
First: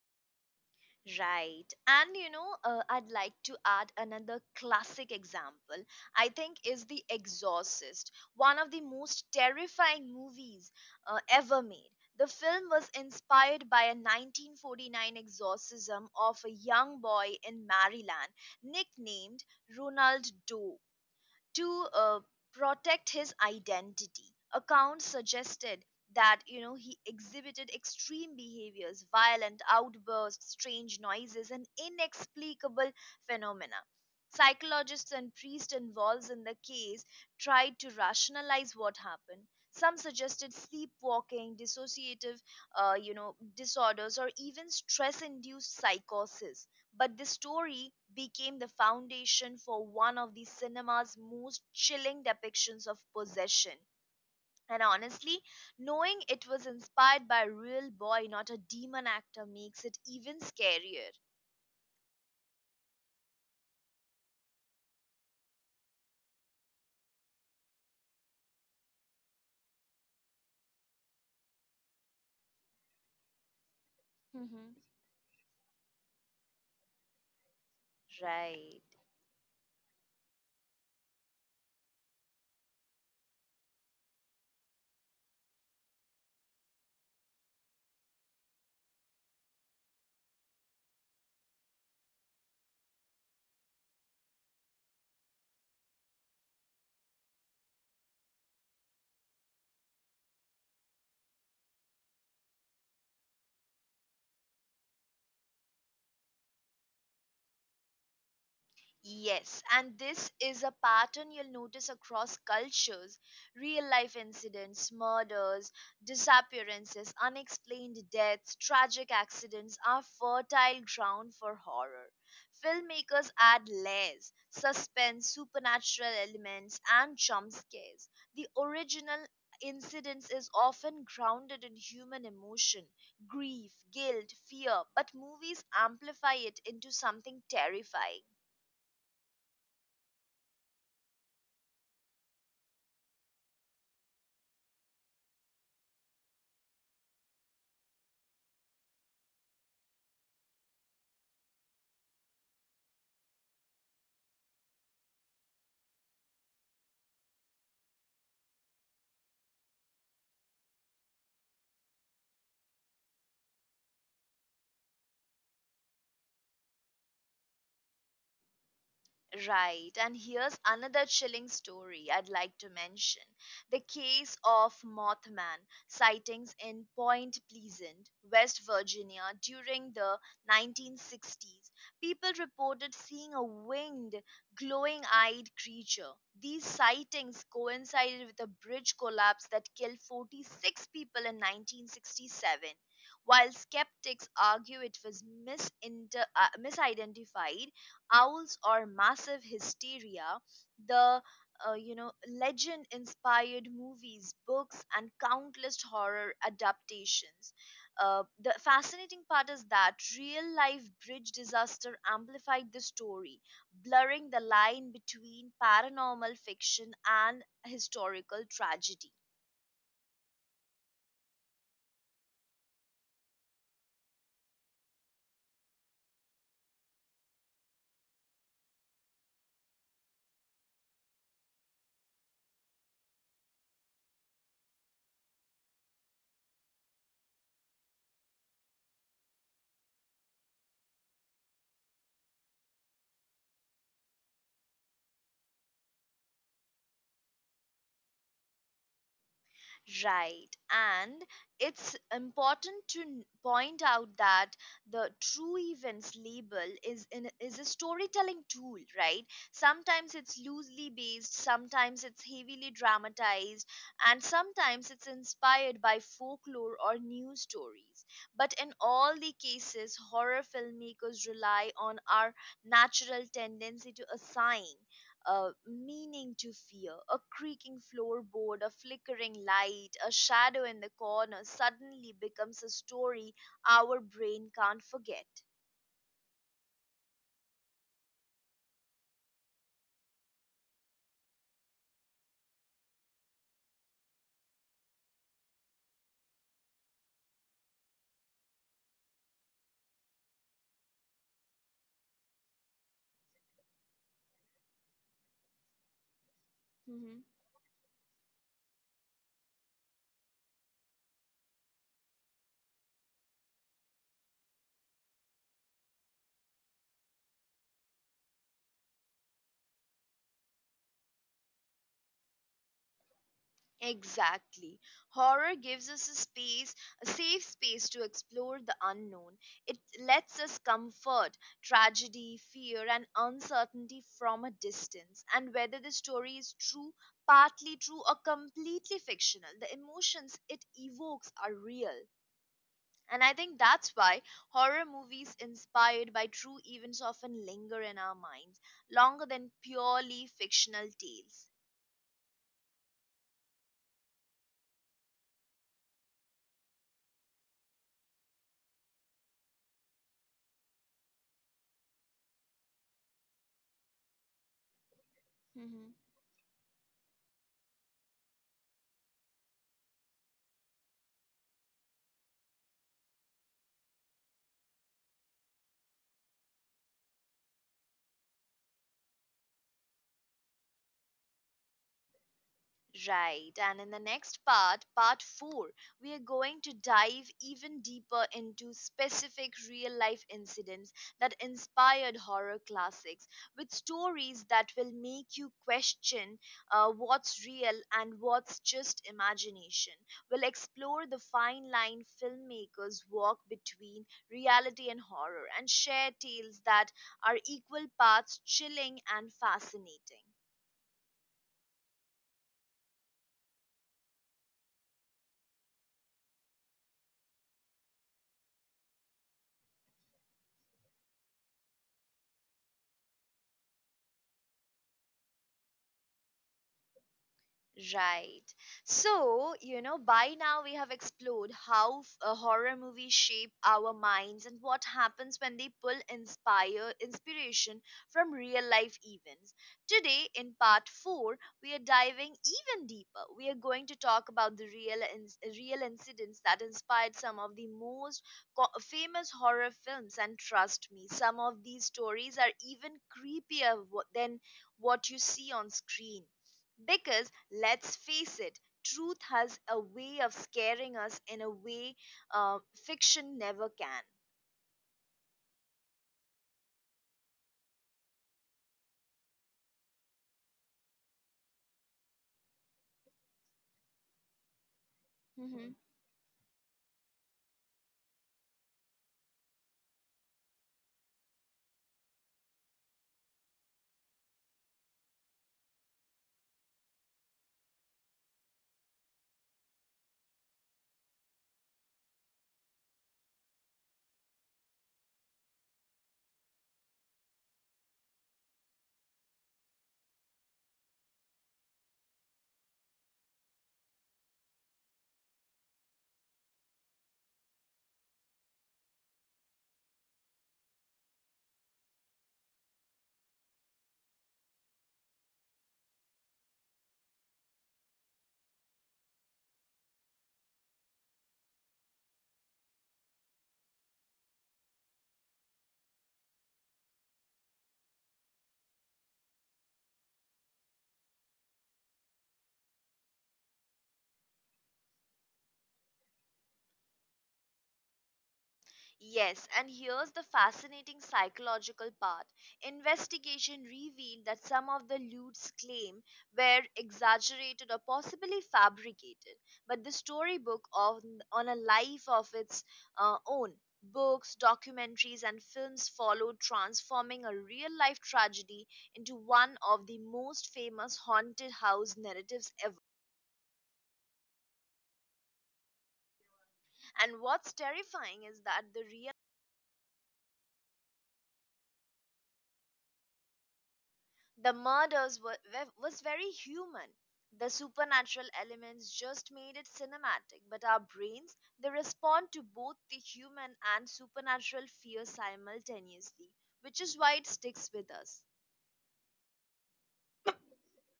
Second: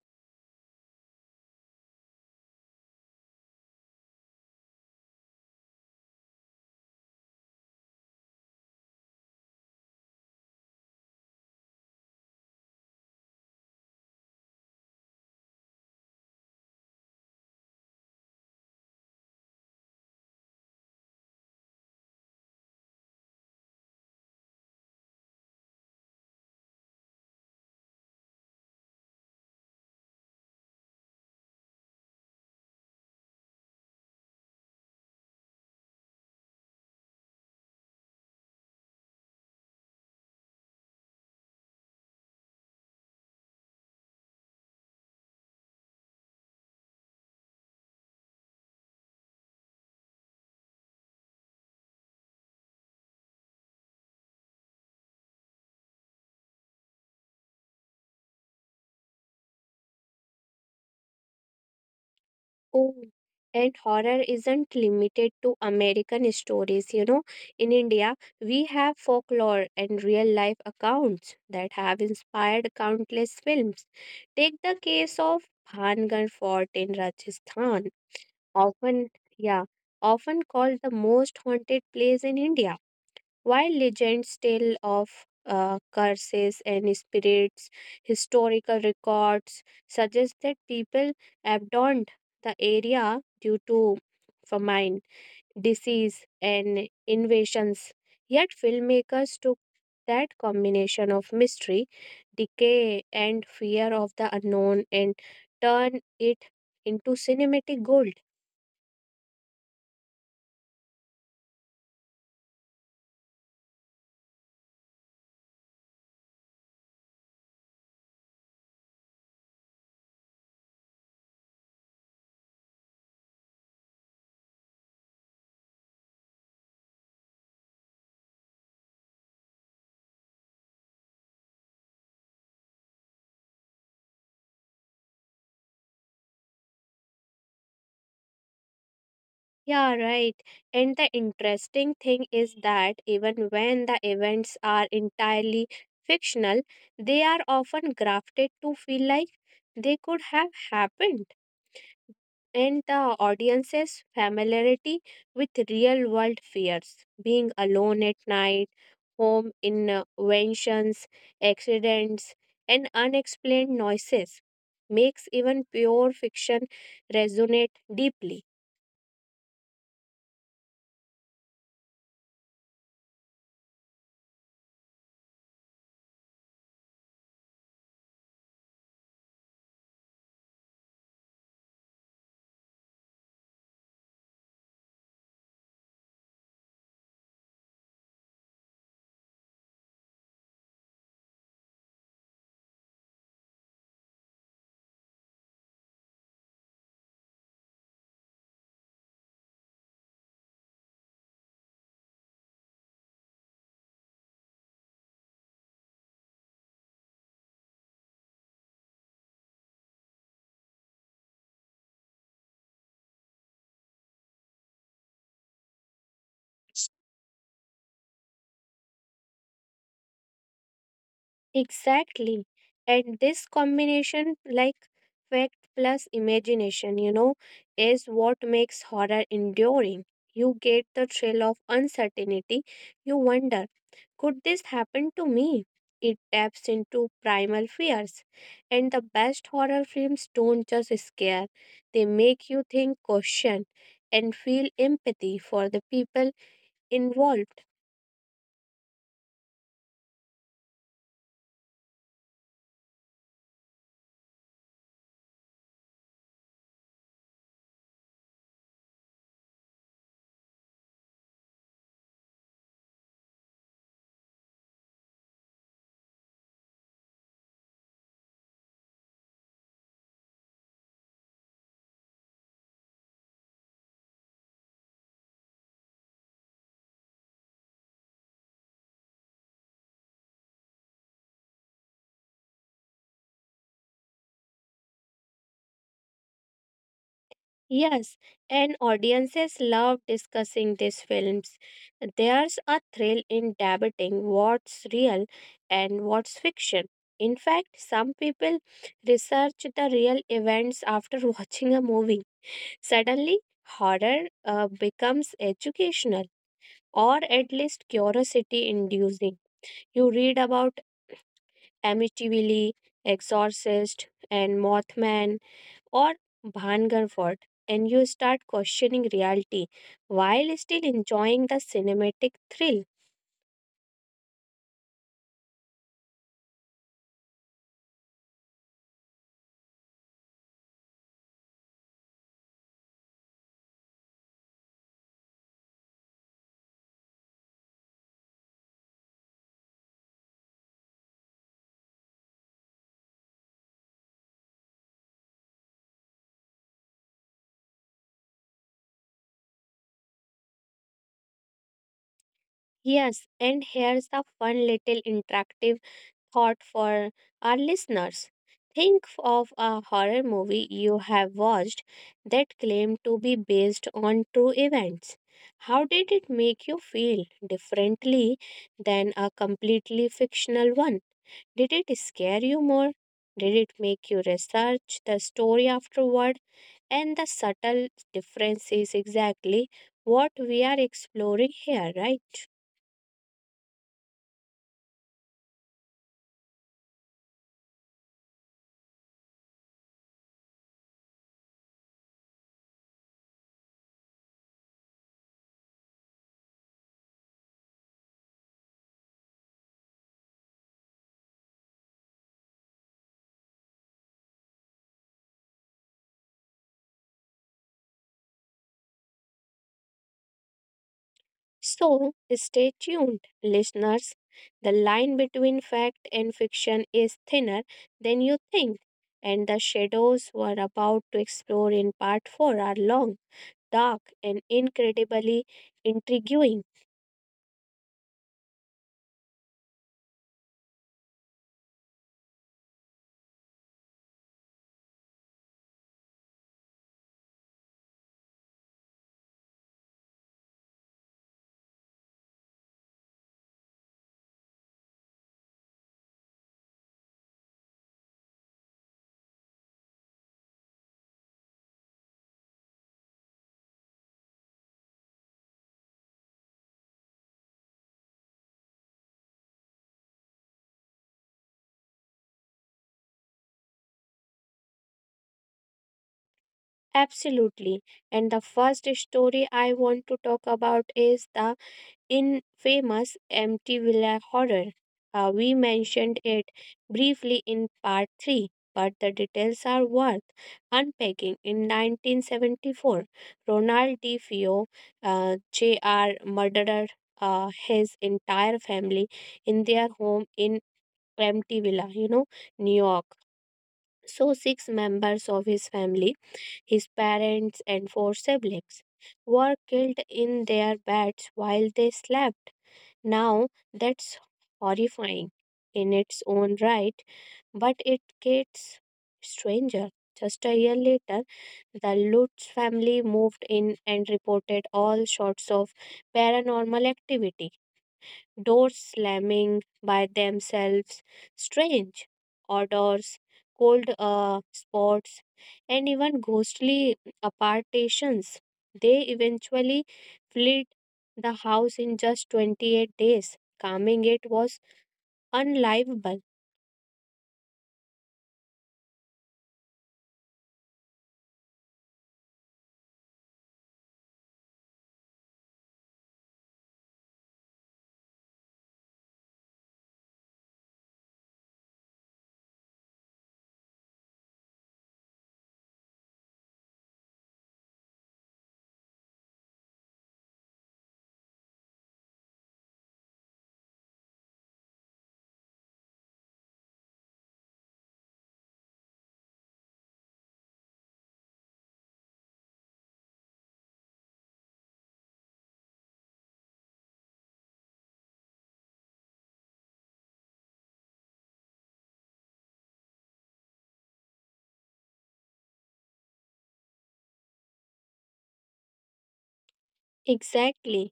Speaker 1: Right. I'd like to add another classic example. I think is The Exorcist, one of the most terrifying movies ever made. The film was inspired by a 1949 exorcism of a young boy in Maryland nicknamed Ronald Doe to protect his identity. Accounts suggested that he exhibited extreme behaviors, violent outbursts, strange noises, and inexplicable phenomena. Psychologists and priests involved in the case tried to rationalize what happened. Some suggested sleepwalking, dissociative, disorders, or even stress-induced psychosis, but this story became the foundation for one of the cinema's most chilling depictions of possession. And honestly, knowing it was inspired by a real boy, not a demon actor, makes it even scarier.
Speaker 2: Oh, and horror isn't limited to American stories. You know, in India, we have folklore and real life accounts that have inspired countless films. Take
Speaker 1: Hmm.
Speaker 2: the case of Bhangar Fort in Rajasthan,
Speaker 1: Right.
Speaker 2: often, yeah, often called the most haunted place in India. While legends tell of curses and spirits, historical records suggest that people abandoned the area due to famine, disease, and invasions. Yet, filmmakers took that combination of mystery, decay, and fear of the unknown and turn it into cinematic gold.
Speaker 1: Yes, and this is a pattern you'll notice across cultures. Real life incidents, murders, disappearances, unexplained deaths, tragic accidents are fertile ground for horror. Filmmakers add layers, suspense, supernatural elements, and jump scares. The original incidents is often grounded in human emotion, grief, guilt, fear, but movies amplify it into something terrifying.
Speaker 2: Yeah, right. And the interesting thing is that even when the events are entirely fictional, they are often grafted to feel like they could have happened. And the audience's familiarity with real world fears, being alone at night, home inventions, accidents, and unexplained noises, makes even pure fiction resonate deeply.
Speaker 1: Right, and here's another chilling story I'd like to mention, the case of Mothman sightings in Point Pleasant, West Virginia during the 1960s. People reported seeing a winged, glowing eyed creature. These sightings coincided with a bridge collapse that killed 46 people in 1967. While skeptics argue it was misidentified, owls or massive hysteria, the uh, you know legend inspired movies, books, and countless horror adaptations. The fascinating part is that real life bridge disaster amplified the story, blurring the line between paranormal fiction and historical tragedy.
Speaker 2: Exactly. And this combination, like fact plus imagination, you know, is what makes horror enduring. You get the thrill of uncertainty. You wonder, could this happen to me? It taps into primal fears. And the best horror films don't just scare, they make you think, question, and feel empathy for the people involved.
Speaker 1: Right. And it's important to point out that the true events label is a storytelling tool, right? Sometimes it's loosely based, sometimes it's heavily dramatized, and sometimes it's inspired by folklore or news stories. But in all the cases, horror filmmakers rely on our natural tendency to assign meaning to fear. A creaking floorboard, a flickering light, a shadow in the corner suddenly becomes a story our brain can't forget.
Speaker 2: Yes, and audiences love discussing these films. There's a thrill in debating what's real and what's fiction. In fact, some people research the real events after [LAUGHS] watching a movie. Suddenly, horror becomes educational
Speaker 1: Hmm.
Speaker 2: or at least curiosity inducing. You read about Amityville, Exorcist, and Mothman or Bhangar Fort, and you start questioning reality while still enjoying the cinematic thrill.
Speaker 1: Exactly. Horror gives us a space, a safe space to explore the unknown. It lets us comfort tragedy, fear, and uncertainty from a distance. And whether the story is true, partly true, or completely fictional, the emotions it evokes are real. And I think that's why horror movies inspired by true events often linger in our minds longer than purely fictional tales.
Speaker 2: Yes, and here's the fun little interactive thought for our listeners. Think of a horror movie you have watched that claimed to be based on true events. How
Speaker 1: Hmm.
Speaker 2: did it make you feel differently than a completely fictional one? Did it scare you more? Did it make you research the story afterward? And the subtle difference is exactly what we are exploring here, right?
Speaker 1: Right, and in the next part, part 4, we are going to dive even deeper into specific real life incidents that inspired horror classics, with stories that will make you question what's real and what's just imagination. We'll explore the fine line filmmakers walk between reality and horror and share tales that are equal parts chilling and fascinating.
Speaker 2: So stay tuned, listeners. The line between fact and fiction is thinner than you think, and the shadows we're about to explore in part 4 are long, dark, and incredibly intriguing.
Speaker 1: Right. By now we have explored how horror movies shape our minds and what happens when they pull inspire inspiration from real life events. Today in part 4, we are diving even deeper. We are going to talk about the real incidents that inspired some of the most famous horror films, and trust me, some of these stories are even creepier than what you see on screen, because let's face it, truth has a way of scaring us in a way uh, fiction never can.
Speaker 2: Absolutely. And the first story I want to talk about is the infamous Empty Villa horror. We mentioned it briefly in part 3, but the details are worth unpacking. In 1974, Ronald D. Fio, Jr., murdered his entire family in their home in Empty Villa, you know, New York. So, six members of his family, his parents, and four siblings, were killed in their beds while they slept. Now, that's horrifying in its own right, but it gets stranger. Just a year later, the Lutz family moved in and reported all sorts of paranormal activity, doors slamming by themselves, strange odors, cold spots, and even ghostly apartations. They eventually fled the house in just 28 days. Calming it was unlivable.
Speaker 1: Yes, and here's the fascinating psychological part. Investigation revealed that some of the lewds' claim were exaggerated or possibly fabricated, but the storybook on a life of its own. Books, documentaries, and films followed, transforming a real life tragedy into one of the most famous haunted house narratives ever. And what's terrifying is that the murders were- was very human. The supernatural elements just made it cinematic, but our brains, they respond to both the human and supernatural fear simultaneously, which is why it sticks with us.
Speaker 2: Exactly.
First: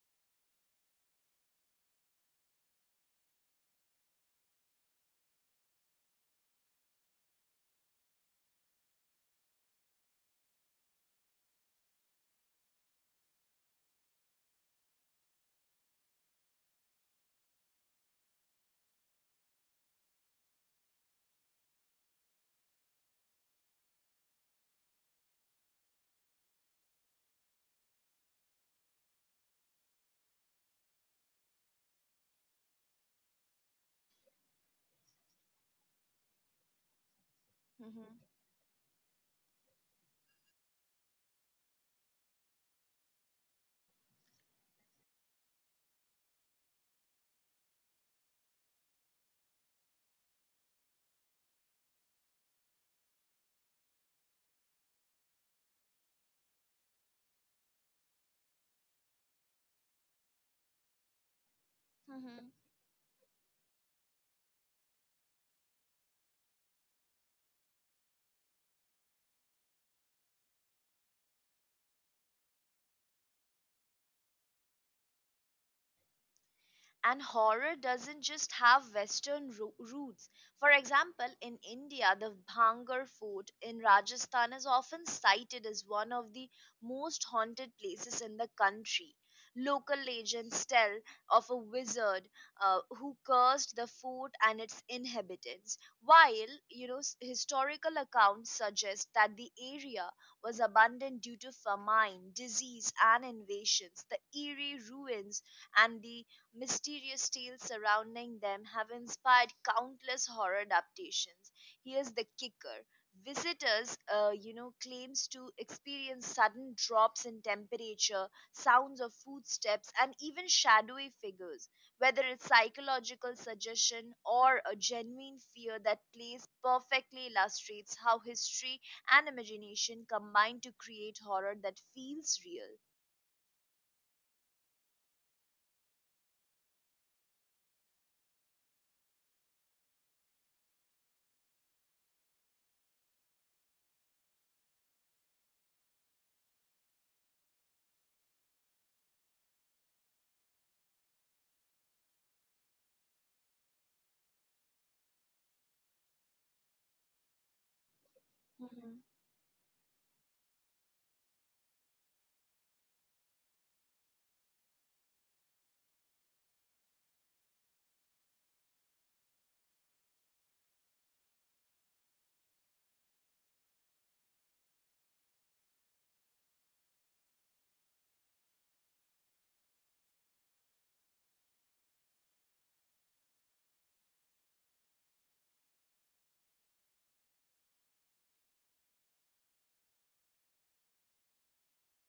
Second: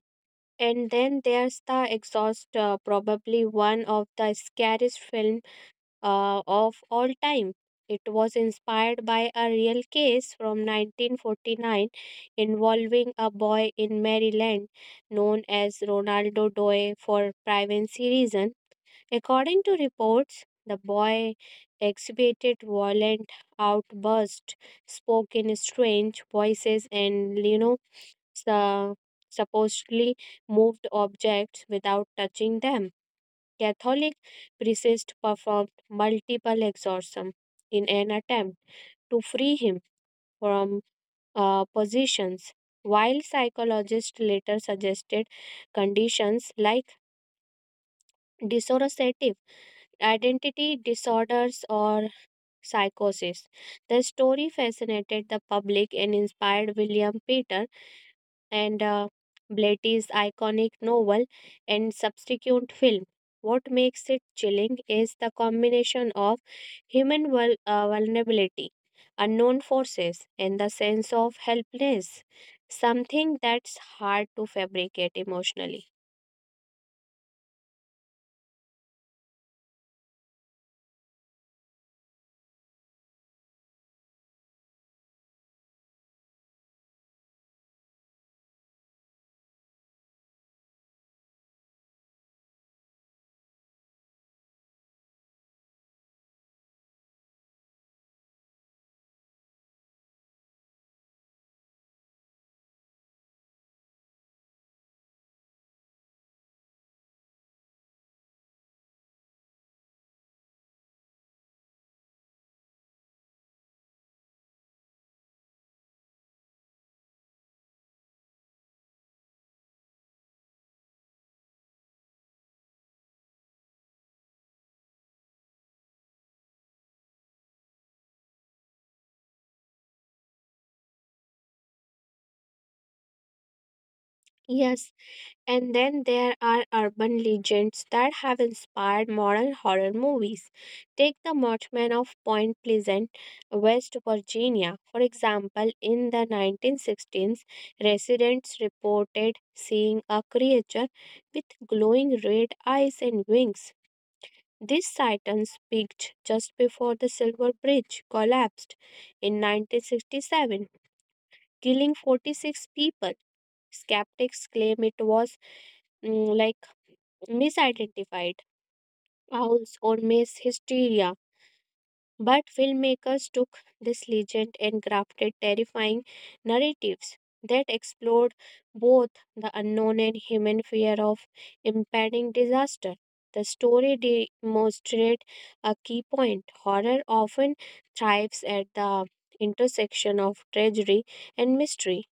Speaker 2: And then there's the exhaust, probably one of the scariest films of all time. It was inspired by a real case from 1949 involving a boy in Maryland known as Ronaldo Doe for privacy reasons. According to reports, the boy exhibited violent outbursts, spoke in strange voices, and you know, su- supposedly moved objects without touching them. Catholic priests performed multiple exorcisms in an
Speaker 1: Mhm.
Speaker 2: attempt to free him from possessions, while psychologists later suggested conditions like dissociative identity disorders or psychosis. The story fascinated the public and inspired William Peter and Blatty's iconic novel and subsequent film. What makes it chilling is the combination of human vulnerability, unknown forces, and the sense of helplessness, something that's hard to fabricate emotionally.
Speaker 1: And horror doesn't just have Western roots. For example, in India, the Bhangar Fort in Rajasthan is often cited as one of the most haunted places in the country. Local legends tell of a wizard who cursed the fort and its inhabitants, while historical accounts suggest that the area was abandoned due to famine, disease, and invasions. The eerie ruins and the mysterious tales surrounding them have inspired countless horror adaptations. Here's the kicker. Visitors, claims to experience sudden drops in temperature, sounds of footsteps, and even shadowy figures. Whether it's psychological suggestion or a genuine fear that plays, perfectly illustrates how history and imagination combine to create horror that feels real.
Speaker 2: Yes, and then there are urban legends that have inspired modern horror movies. Take the Mothman of Point Pleasant, West Virginia. For example, in the 1916s, residents reported seeing a creature with glowing red eyes and wings. These sightings peaked just before the Silver Bridge collapsed in 1967, killing 46 people. Skeptics claim it was like misidentified owls or mass hysteria, but filmmakers took this legend and crafted terrifying narratives that explored both the unknown and human fear of impending disaster. The story demonstrates a key point. Horror often thrives at the intersection of tragedy and mystery.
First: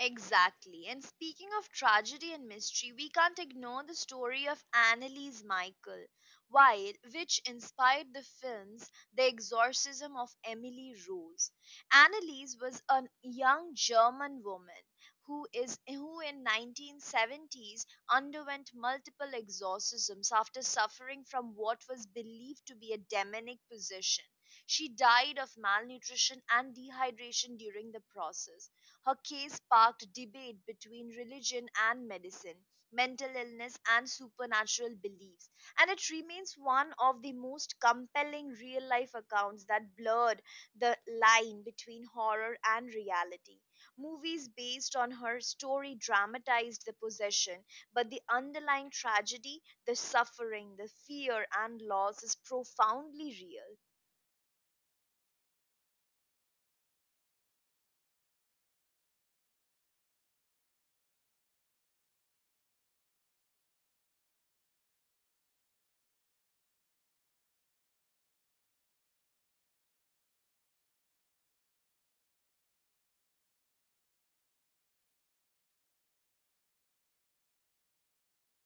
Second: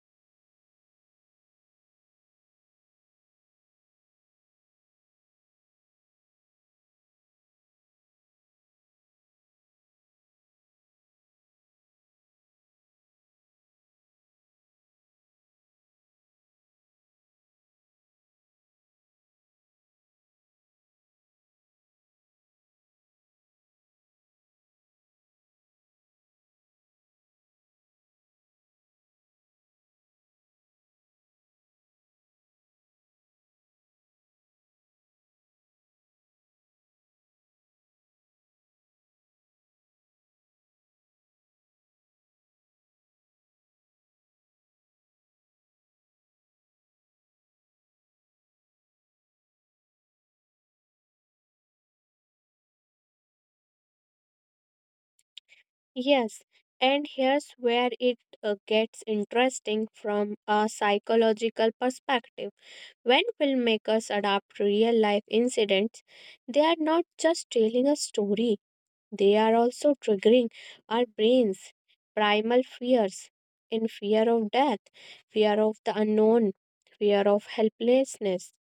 Speaker 1: Exactly. And speaking of tragedy and mystery, we can't ignore the story of Annalise Michael, while which inspired the films The Exorcism of Emily Rose. Annalise was a young German woman who in 1970s underwent multiple exorcisms after suffering from what was believed to be a demonic possession. She died of malnutrition and dehydration during the process. Her case sparked debate between religion and medicine, mental illness and supernatural beliefs, and it remains one of the most compelling real life accounts that blurred the line between horror and reality. Movies based on her story dramatized the possession, but the underlying tragedy, the suffering, the fear, and loss is profoundly real.
Speaker 2: Yes, and here's where it gets interesting from a psychological perspective. When filmmakers adapt real life incidents, they are not just telling a story, they are also triggering our brains' primal fears, in fear of death, fear of the unknown, fear of helplessness.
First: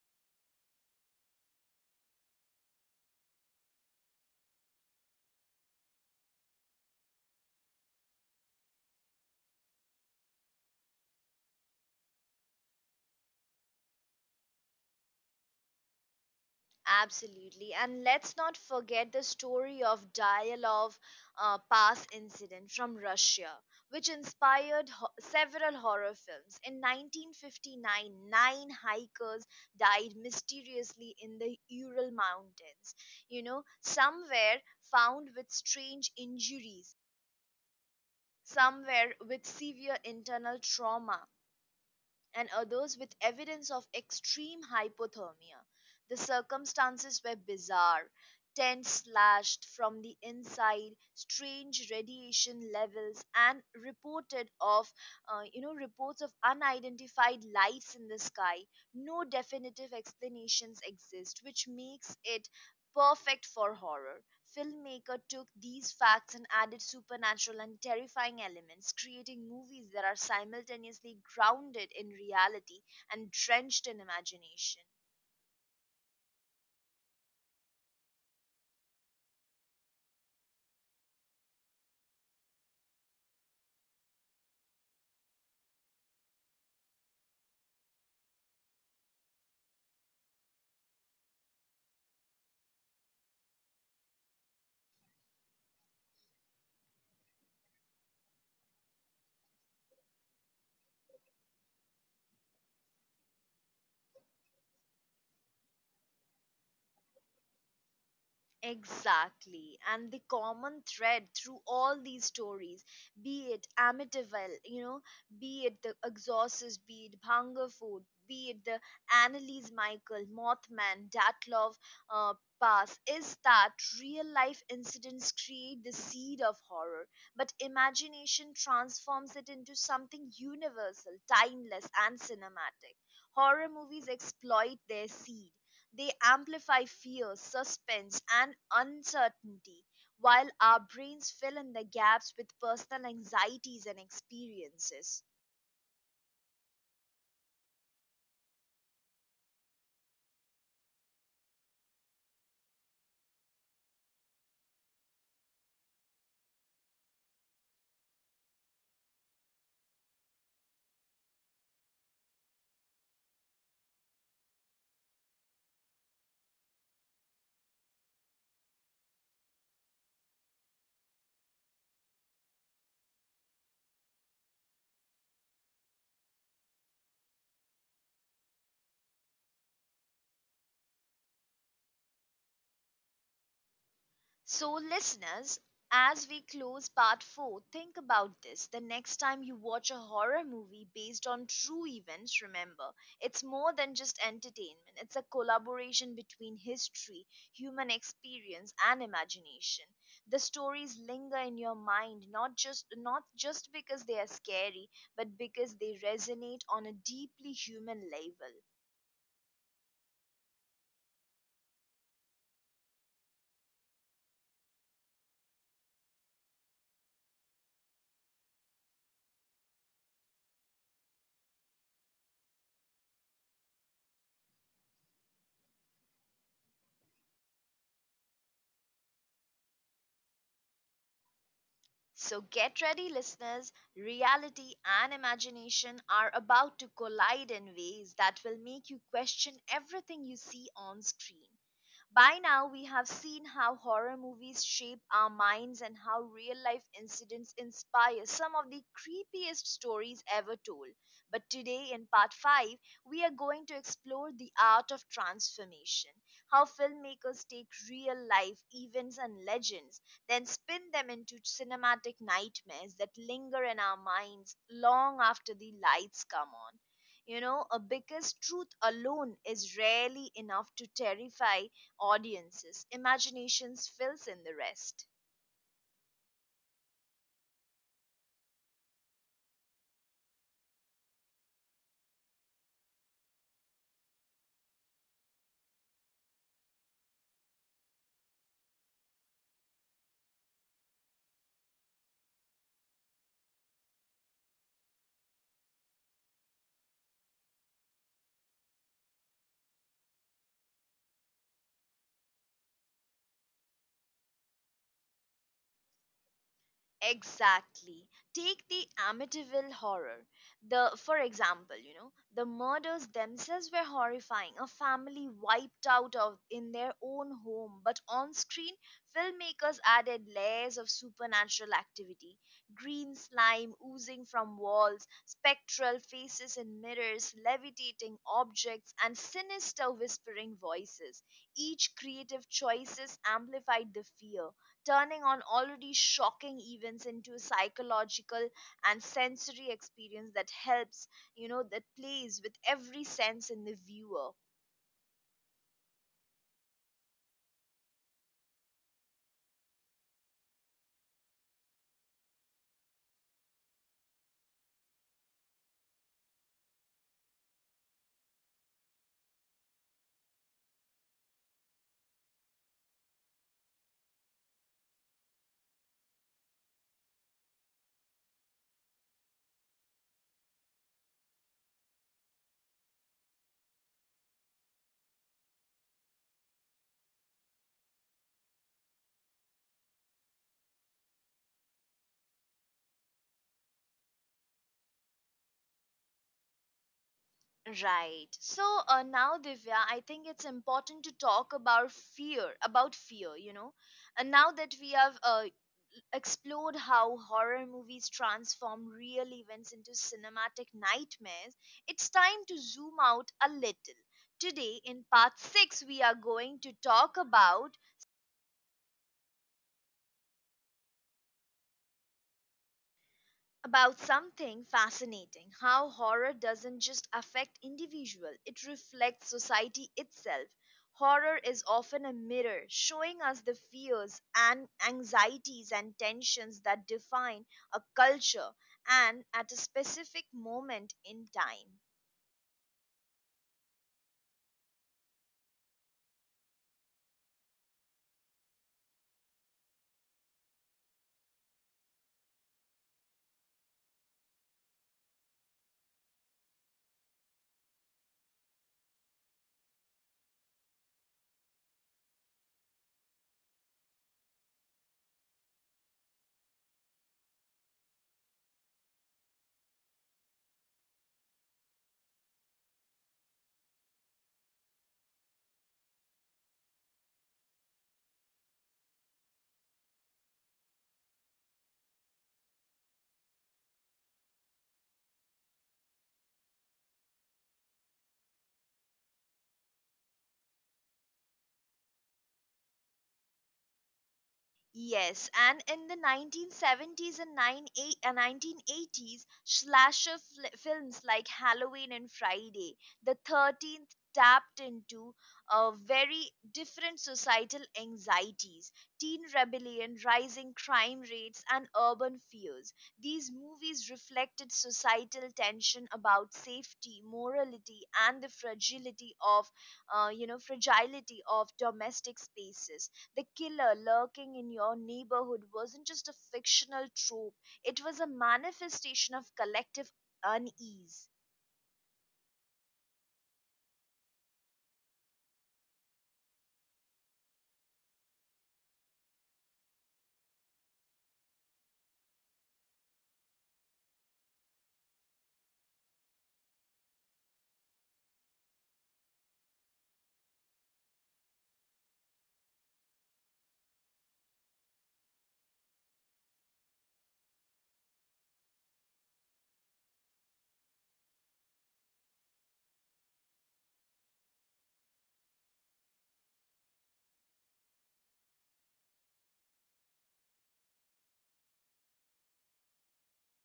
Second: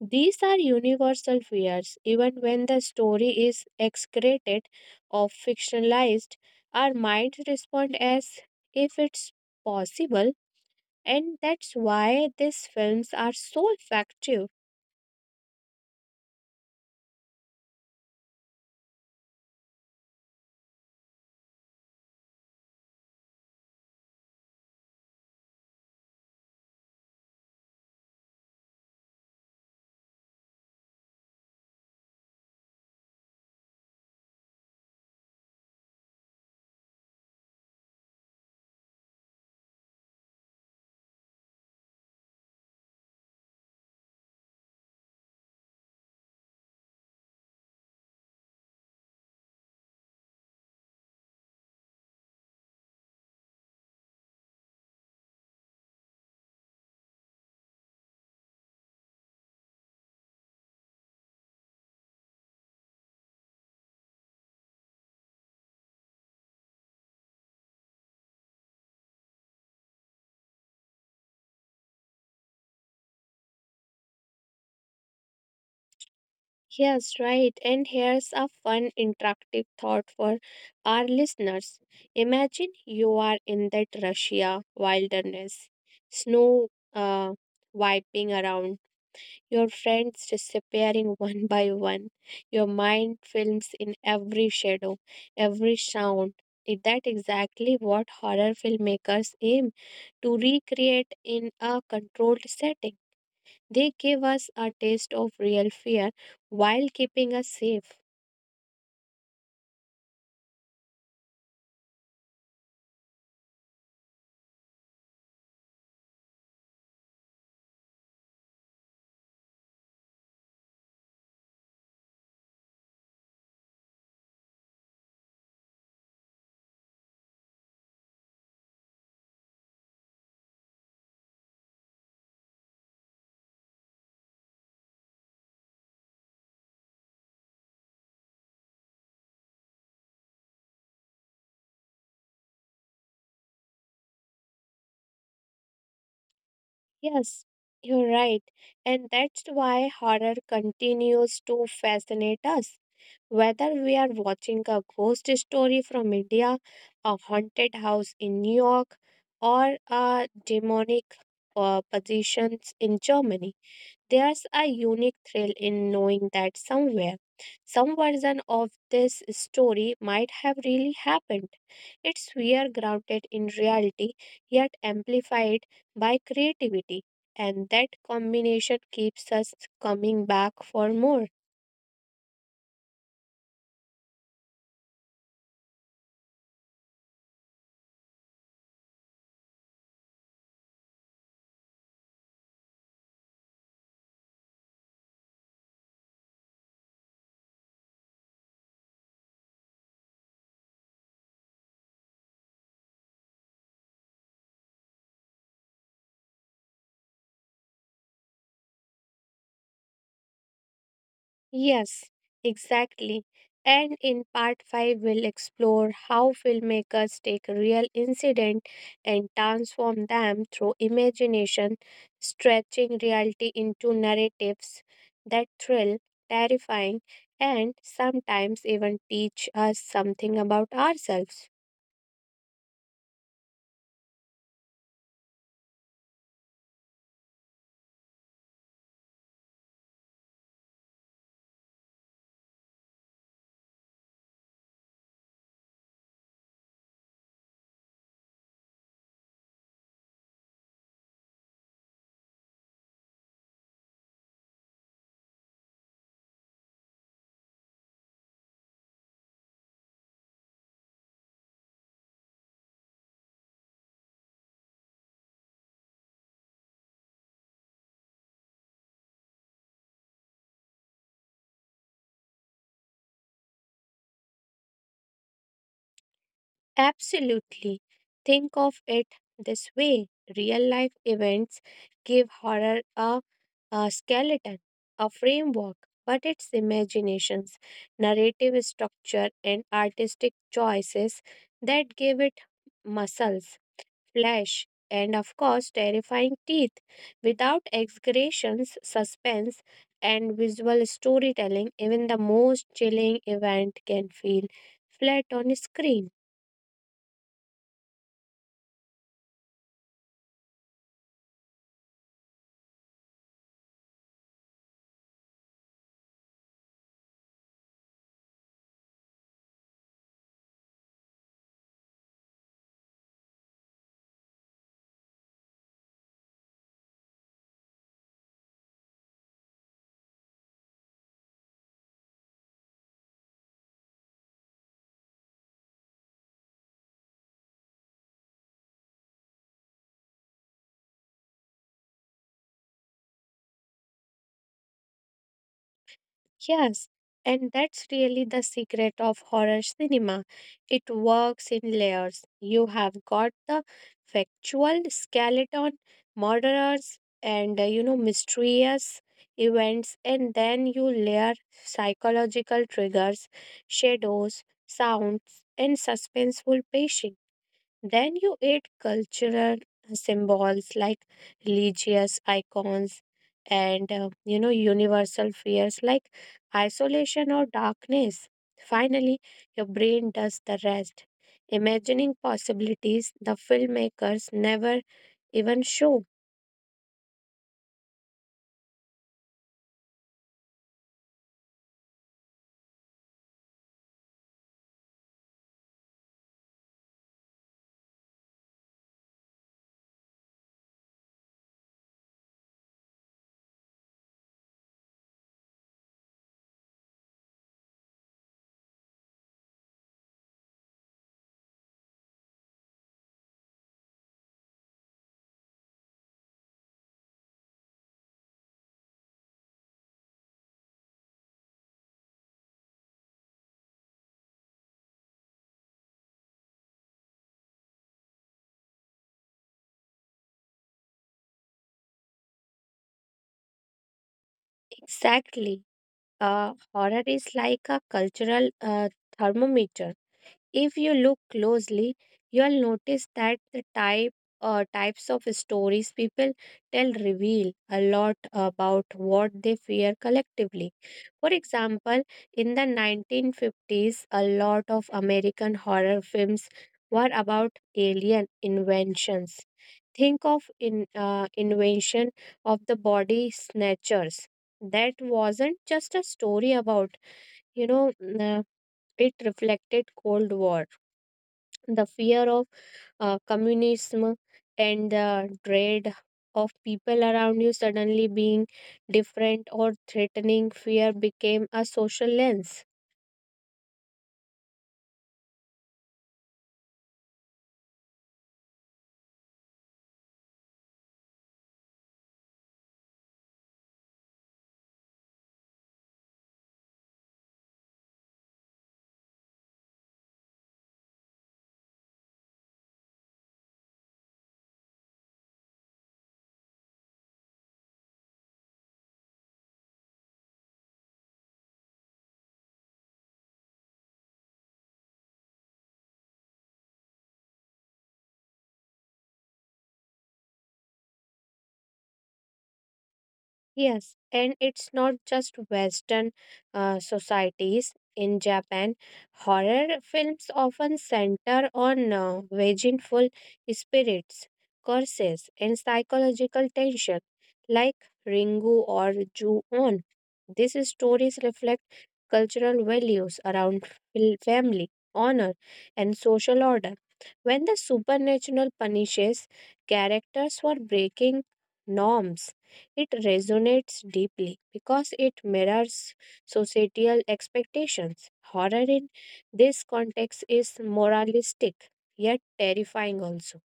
Speaker 2: These are universal fears, even when the story is excreted or fictionalized. Our minds respond as if it's possible, and that's why these films are so effective.
Speaker 1: Absolutely. And let's not forget the story of Dialov Pass incident from Russia, which inspired several horror films. In 1959, nine hikers died mysteriously in the Ural Mountains. You know, some were found with strange injuries, some were with severe internal trauma, and others with evidence of extreme hypothermia. The circumstances were bizarre, tents slashed from the inside, strange radiation levels, and reported of, you know, reports of unidentified lights in the sky. No definitive explanations exist, which makes it perfect for horror. Filmmaker took these facts and added supernatural and terrifying elements, creating movies that are simultaneously grounded in reality and drenched in imagination.
Speaker 2: Yes, right. And here's a fun interactive thought for our listeners. Imagine you are in that Russia wilderness, snow uh, wiping around. Your friends disappearing [LAUGHS] one by one. Your mind films in every shadow, every sound. Is that exactly what horror filmmakers aim to recreate in a controlled setting? They give us a taste of real fear while keeping us safe.
Speaker 1: Exactly. And the common thread through all these stories, be it Amityville, you know, be it The Exorcist, be it Hunger Food, be it the Annalise Michael, Mothman, Datlov uh, Pass, is that real life incidents create the seed of horror, but imagination transforms it into something universal, timeless, and cinematic. Horror movies exploit their seed, they amplify fear, suspense, and uncertainty, while our brains fill in the gaps with personal anxieties and experiences.
Speaker 2: Yes, you're right. And that's why horror continues to fascinate us. Whether we are watching a ghost story from India, a haunted house in New York, or a demonic possessions in Germany, there's a unique thrill in knowing that somewhere, some version of this story might have really happened. It's fear grounded in reality, yet amplified by creativity, and that combination keeps us coming back for more.
Speaker 1: So, listeners, as we close part 4, think about this. The next time you watch a horror movie based on true events, remember, it's more than just entertainment. It's a collaboration between history, human experience, and imagination. The stories linger in your mind not just because they are scary, but because they resonate on a deeply human level.
Speaker 2: Yes, exactly. And in part 5, we'll explore how filmmakers take real incident and transform them through imagination, stretching reality into narratives that thrill, terrifying, and sometimes even teach us something about ourselves.
Speaker 1: So get ready, listeners. Reality and imagination are about to collide in ways that will make you question everything you see on screen. By now, we have seen how horror movies shape our minds and how real life incidents inspire some of the creepiest stories ever told. But today, in part 5, we are going to explore the art of transformation, how filmmakers take real life events and legends, then spin them into cinematic nightmares that linger in our minds long after the lights come on, because truth alone is rarely enough to terrify, audience's imaginations fills in the rest.
Speaker 2: Absolutely. Think of it this way, real life events give horror a skeleton, a framework, but its imaginations, narrative structure, and artistic choices that give it muscles, flesh, and of course, terrifying teeth. Without exaggerations, suspense, and visual storytelling, even the most chilling event can feel flat on screen.
Speaker 1: Exactly. Take the Amityville horror. The For example, you know, the murders themselves were horrifying. A family wiped out of in their own home, but on screen, filmmakers added layers of supernatural activity. Green slime oozing from walls, spectral faces in mirrors, levitating objects, and sinister whispering voices. Each creative choices amplified the fear, turning on already shocking events into a psychological and sensory experience that helps, that plays with every sense in the viewer.
Speaker 2: Yes, and that's really the secret of horror cinema. It works in layers. You have got the factual skeleton, murderers, and you know, mysterious events, and then you layer psychological triggers, shadows, sounds, and suspenseful pacing. Then you add cultural symbols like religious icons and you know universal fears like isolation or darkness. Finally, your brain does the rest, imagining possibilities the filmmakers never even show.
Speaker 1: Right. So now, Divya, I think it's important to talk about fear, about fear. And now that we have explored how horror movies transform real events into cinematic nightmares, it's time to zoom out a little. Today, in part 6, we are going to talk about something fascinating. How horror doesn't just affect individual, it reflects society itself. Horror is often a mirror, showing us the fears and anxieties and tensions that define a culture and at a specific moment in time.
Speaker 2: Exactly. Horror is like a cultural thermometer. If you look closely, you'll notice that the types of stories people tell reveal a lot about what they fear collectively. For example, in the 1950s, a lot of American horror films were about alien inventions. Think of in invention of the body snatchers. That wasn't just a story about, you know, it reflected Cold War, the fear of communism and the dread of people around you suddenly being different or threatening. Fear became a social lens.
Speaker 1: Yes, and in the 1970s and 1980s, films like Halloween and Friday the 13th tapped into very different societal anxieties: teen rebellion, rising crime rates, and urban fears. These movies reflected societal tension about safety, morality, and the fragility of domestic spaces. The killer lurking in your neighborhood wasn't just a fictional trope, it was a manifestation of collective unease.
Speaker 2: Yes, and it's not just Western societies. In Japan, horror films often center on vengeful spirits, curses, and psychological tension, like Ringu or Ju-on. These stories reflect cultural values around family, honor, and social order. When the supernatural punishes characters for breaking norms, it resonates deeply because it mirrors societal expectations. Horror in this context is moralistic, yet terrifying also.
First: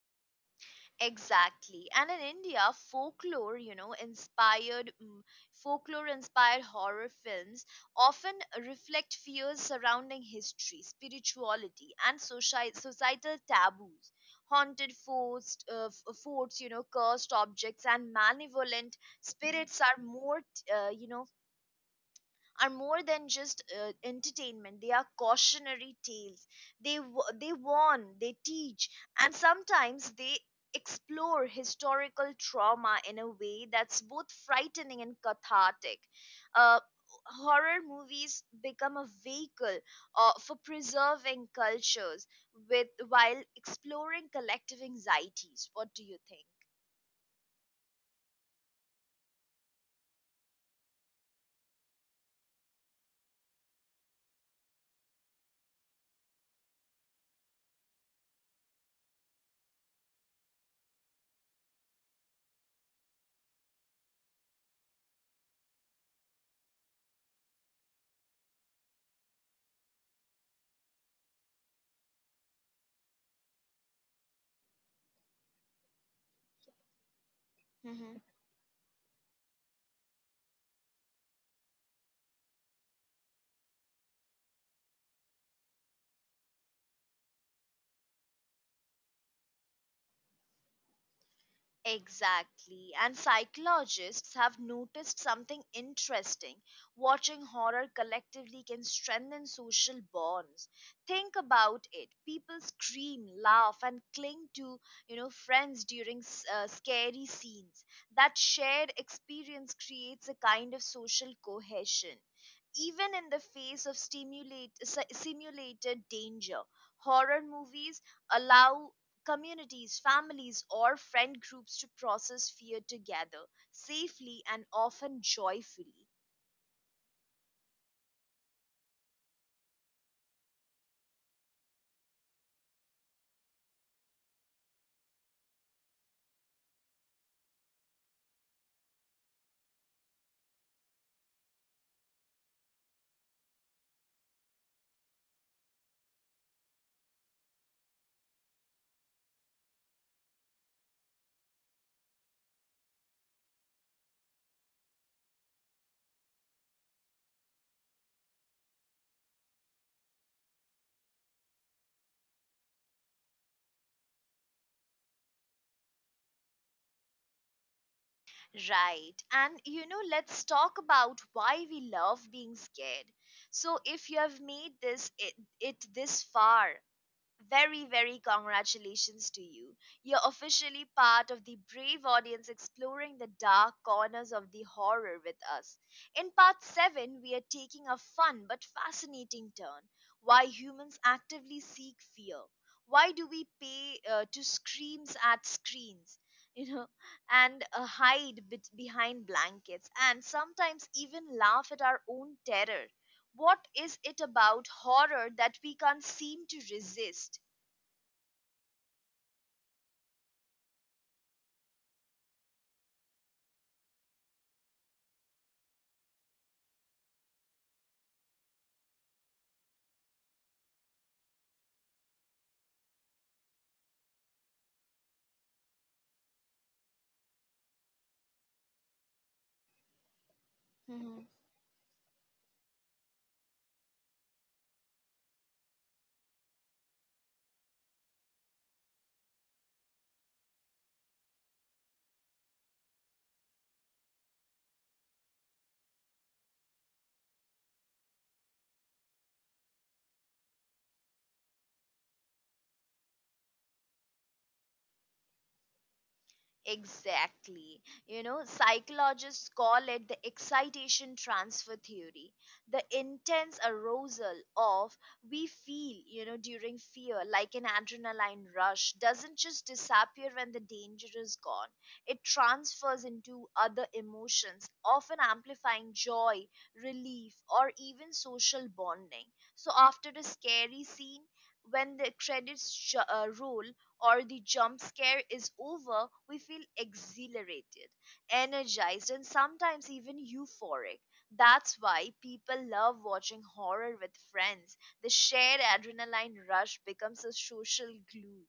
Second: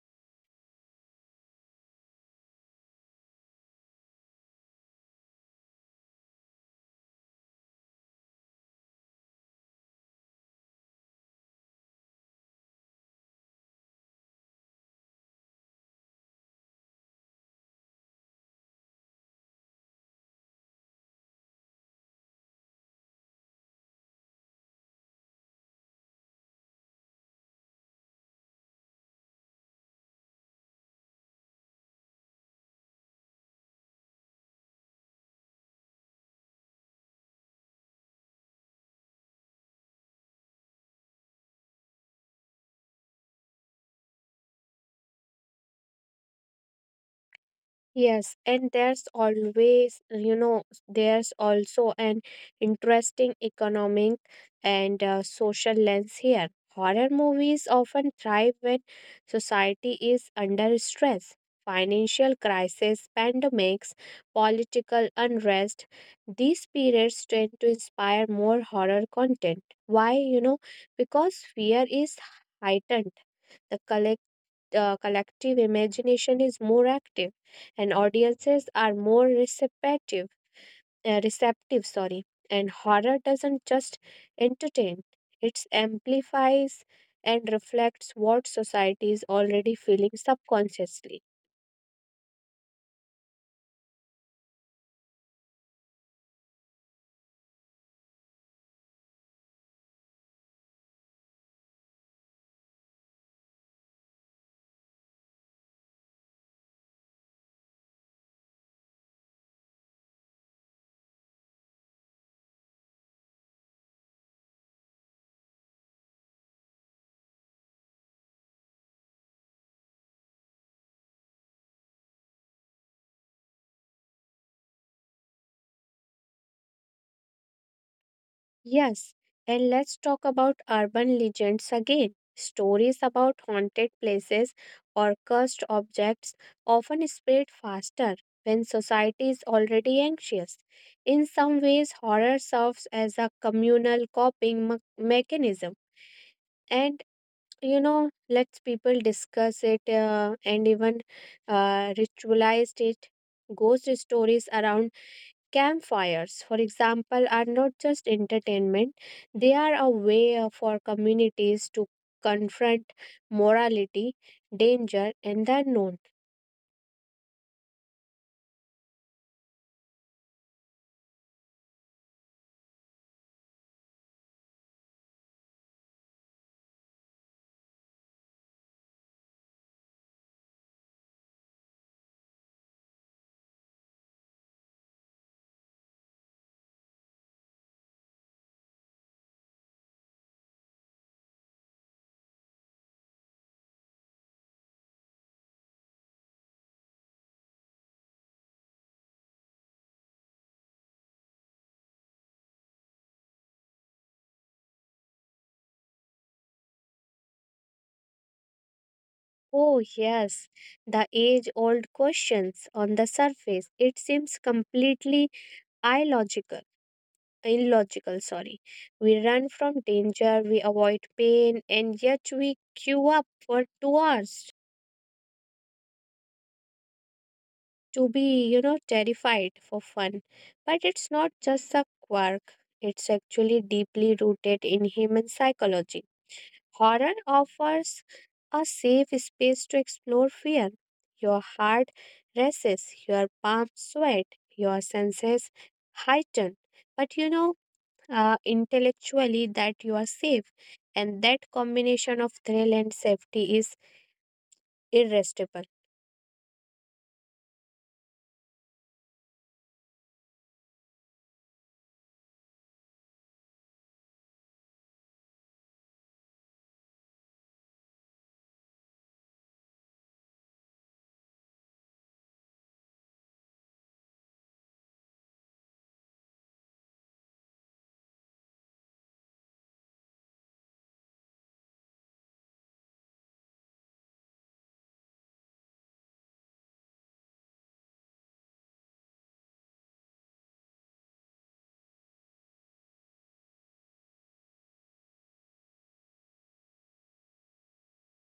Speaker 1: Exactly. And in India, folklore, you know, inspired mm, folklore inspired horror films often reflect fears surrounding history, spirituality, and societal taboos. Haunted forts, cursed objects, and malevolent spirits uh, you know, are more than just entertainment. They are cautionary tales. They warn, they teach, and sometimes they explore historical trauma in a way that's both frightening and cathartic. uh, Horror movies become a vehicle for preserving cultures with while exploring collective anxieties. What do you think?
Speaker 2: Yes, and there's always, you know, there's also an interesting economic and social lens here. Horror movies often thrive when society is under stress. Financial crisis, pandemics, political unrest, these periods tend to inspire more horror content. Why? You know, because fear is heightened. The collective imagination is more active and audiences are more receptive, receptive sorry, and horror doesn't just entertain, it amplifies and reflects what society is already feeling subconsciously.
Speaker 1: Exactly. And psychologists have noticed something interesting. Watching horror collectively can strengthen social bonds. Think about it. People scream, laugh and cling to, you know, friends during scary scenes. That shared experience creates a kind of social cohesion. Even in the face of simulated danger, horror movies allow communities, families, or friend groups to process fear together safely and often joyfully.
Speaker 2: Yes, and let's talk about urban legends again. Stories about haunted places or cursed objects often spread faster when society is already anxious. In some ways, horror serves as a communal coping mechanism. And you know, lets people discuss it and even ritualized it. Ghost stories around campfires, for example, are not just entertainment, they are a way for communities to confront morality, danger, and the unknown.
Speaker 1: Right. And you know, let's talk about why we love being scared. So, if you have made this it, it this far, very congratulations to you. You're officially part of the brave audience exploring the dark corners of the horror with us. In part 7, we are taking a fun but fascinating turn. Why humans actively seek fear. Why do we pay to screams at screens? You know, and hide bet behind blankets, and sometimes even laugh at our own terror. What is it about horror that we can't seem to resist?
Speaker 2: Oh, yes, the age old questions on the surface. It seems completely illogical. Illogical, sorry. We run from danger, we avoid pain, and yet we queue up for 2 hours to be, you know, terrified for fun. But it's not
Speaker 1: Mhm.
Speaker 2: just a quirk, it's actually deeply rooted in human psychology. Horror offers a safe space to explore fear. Your heart races, your palms sweat, your senses heighten. But you know, intellectually, that you are safe. And that combination of thrill and safety is irresistible.
Speaker 1: Exactly. You know, psychologists call it the excitation transfer theory. The intense arousal of we feel, you know, during fear, like an adrenaline rush, doesn't just disappear when the danger is gone. It transfers into other emotions, often amplifying joy, relief, or even social bonding. So after a scary scene, when the credits roll, or the jump scare is over, we feel exhilarated, energized, and sometimes even euphoric. That's why people love watching horror with friends. The shared adrenaline rush becomes a social glue.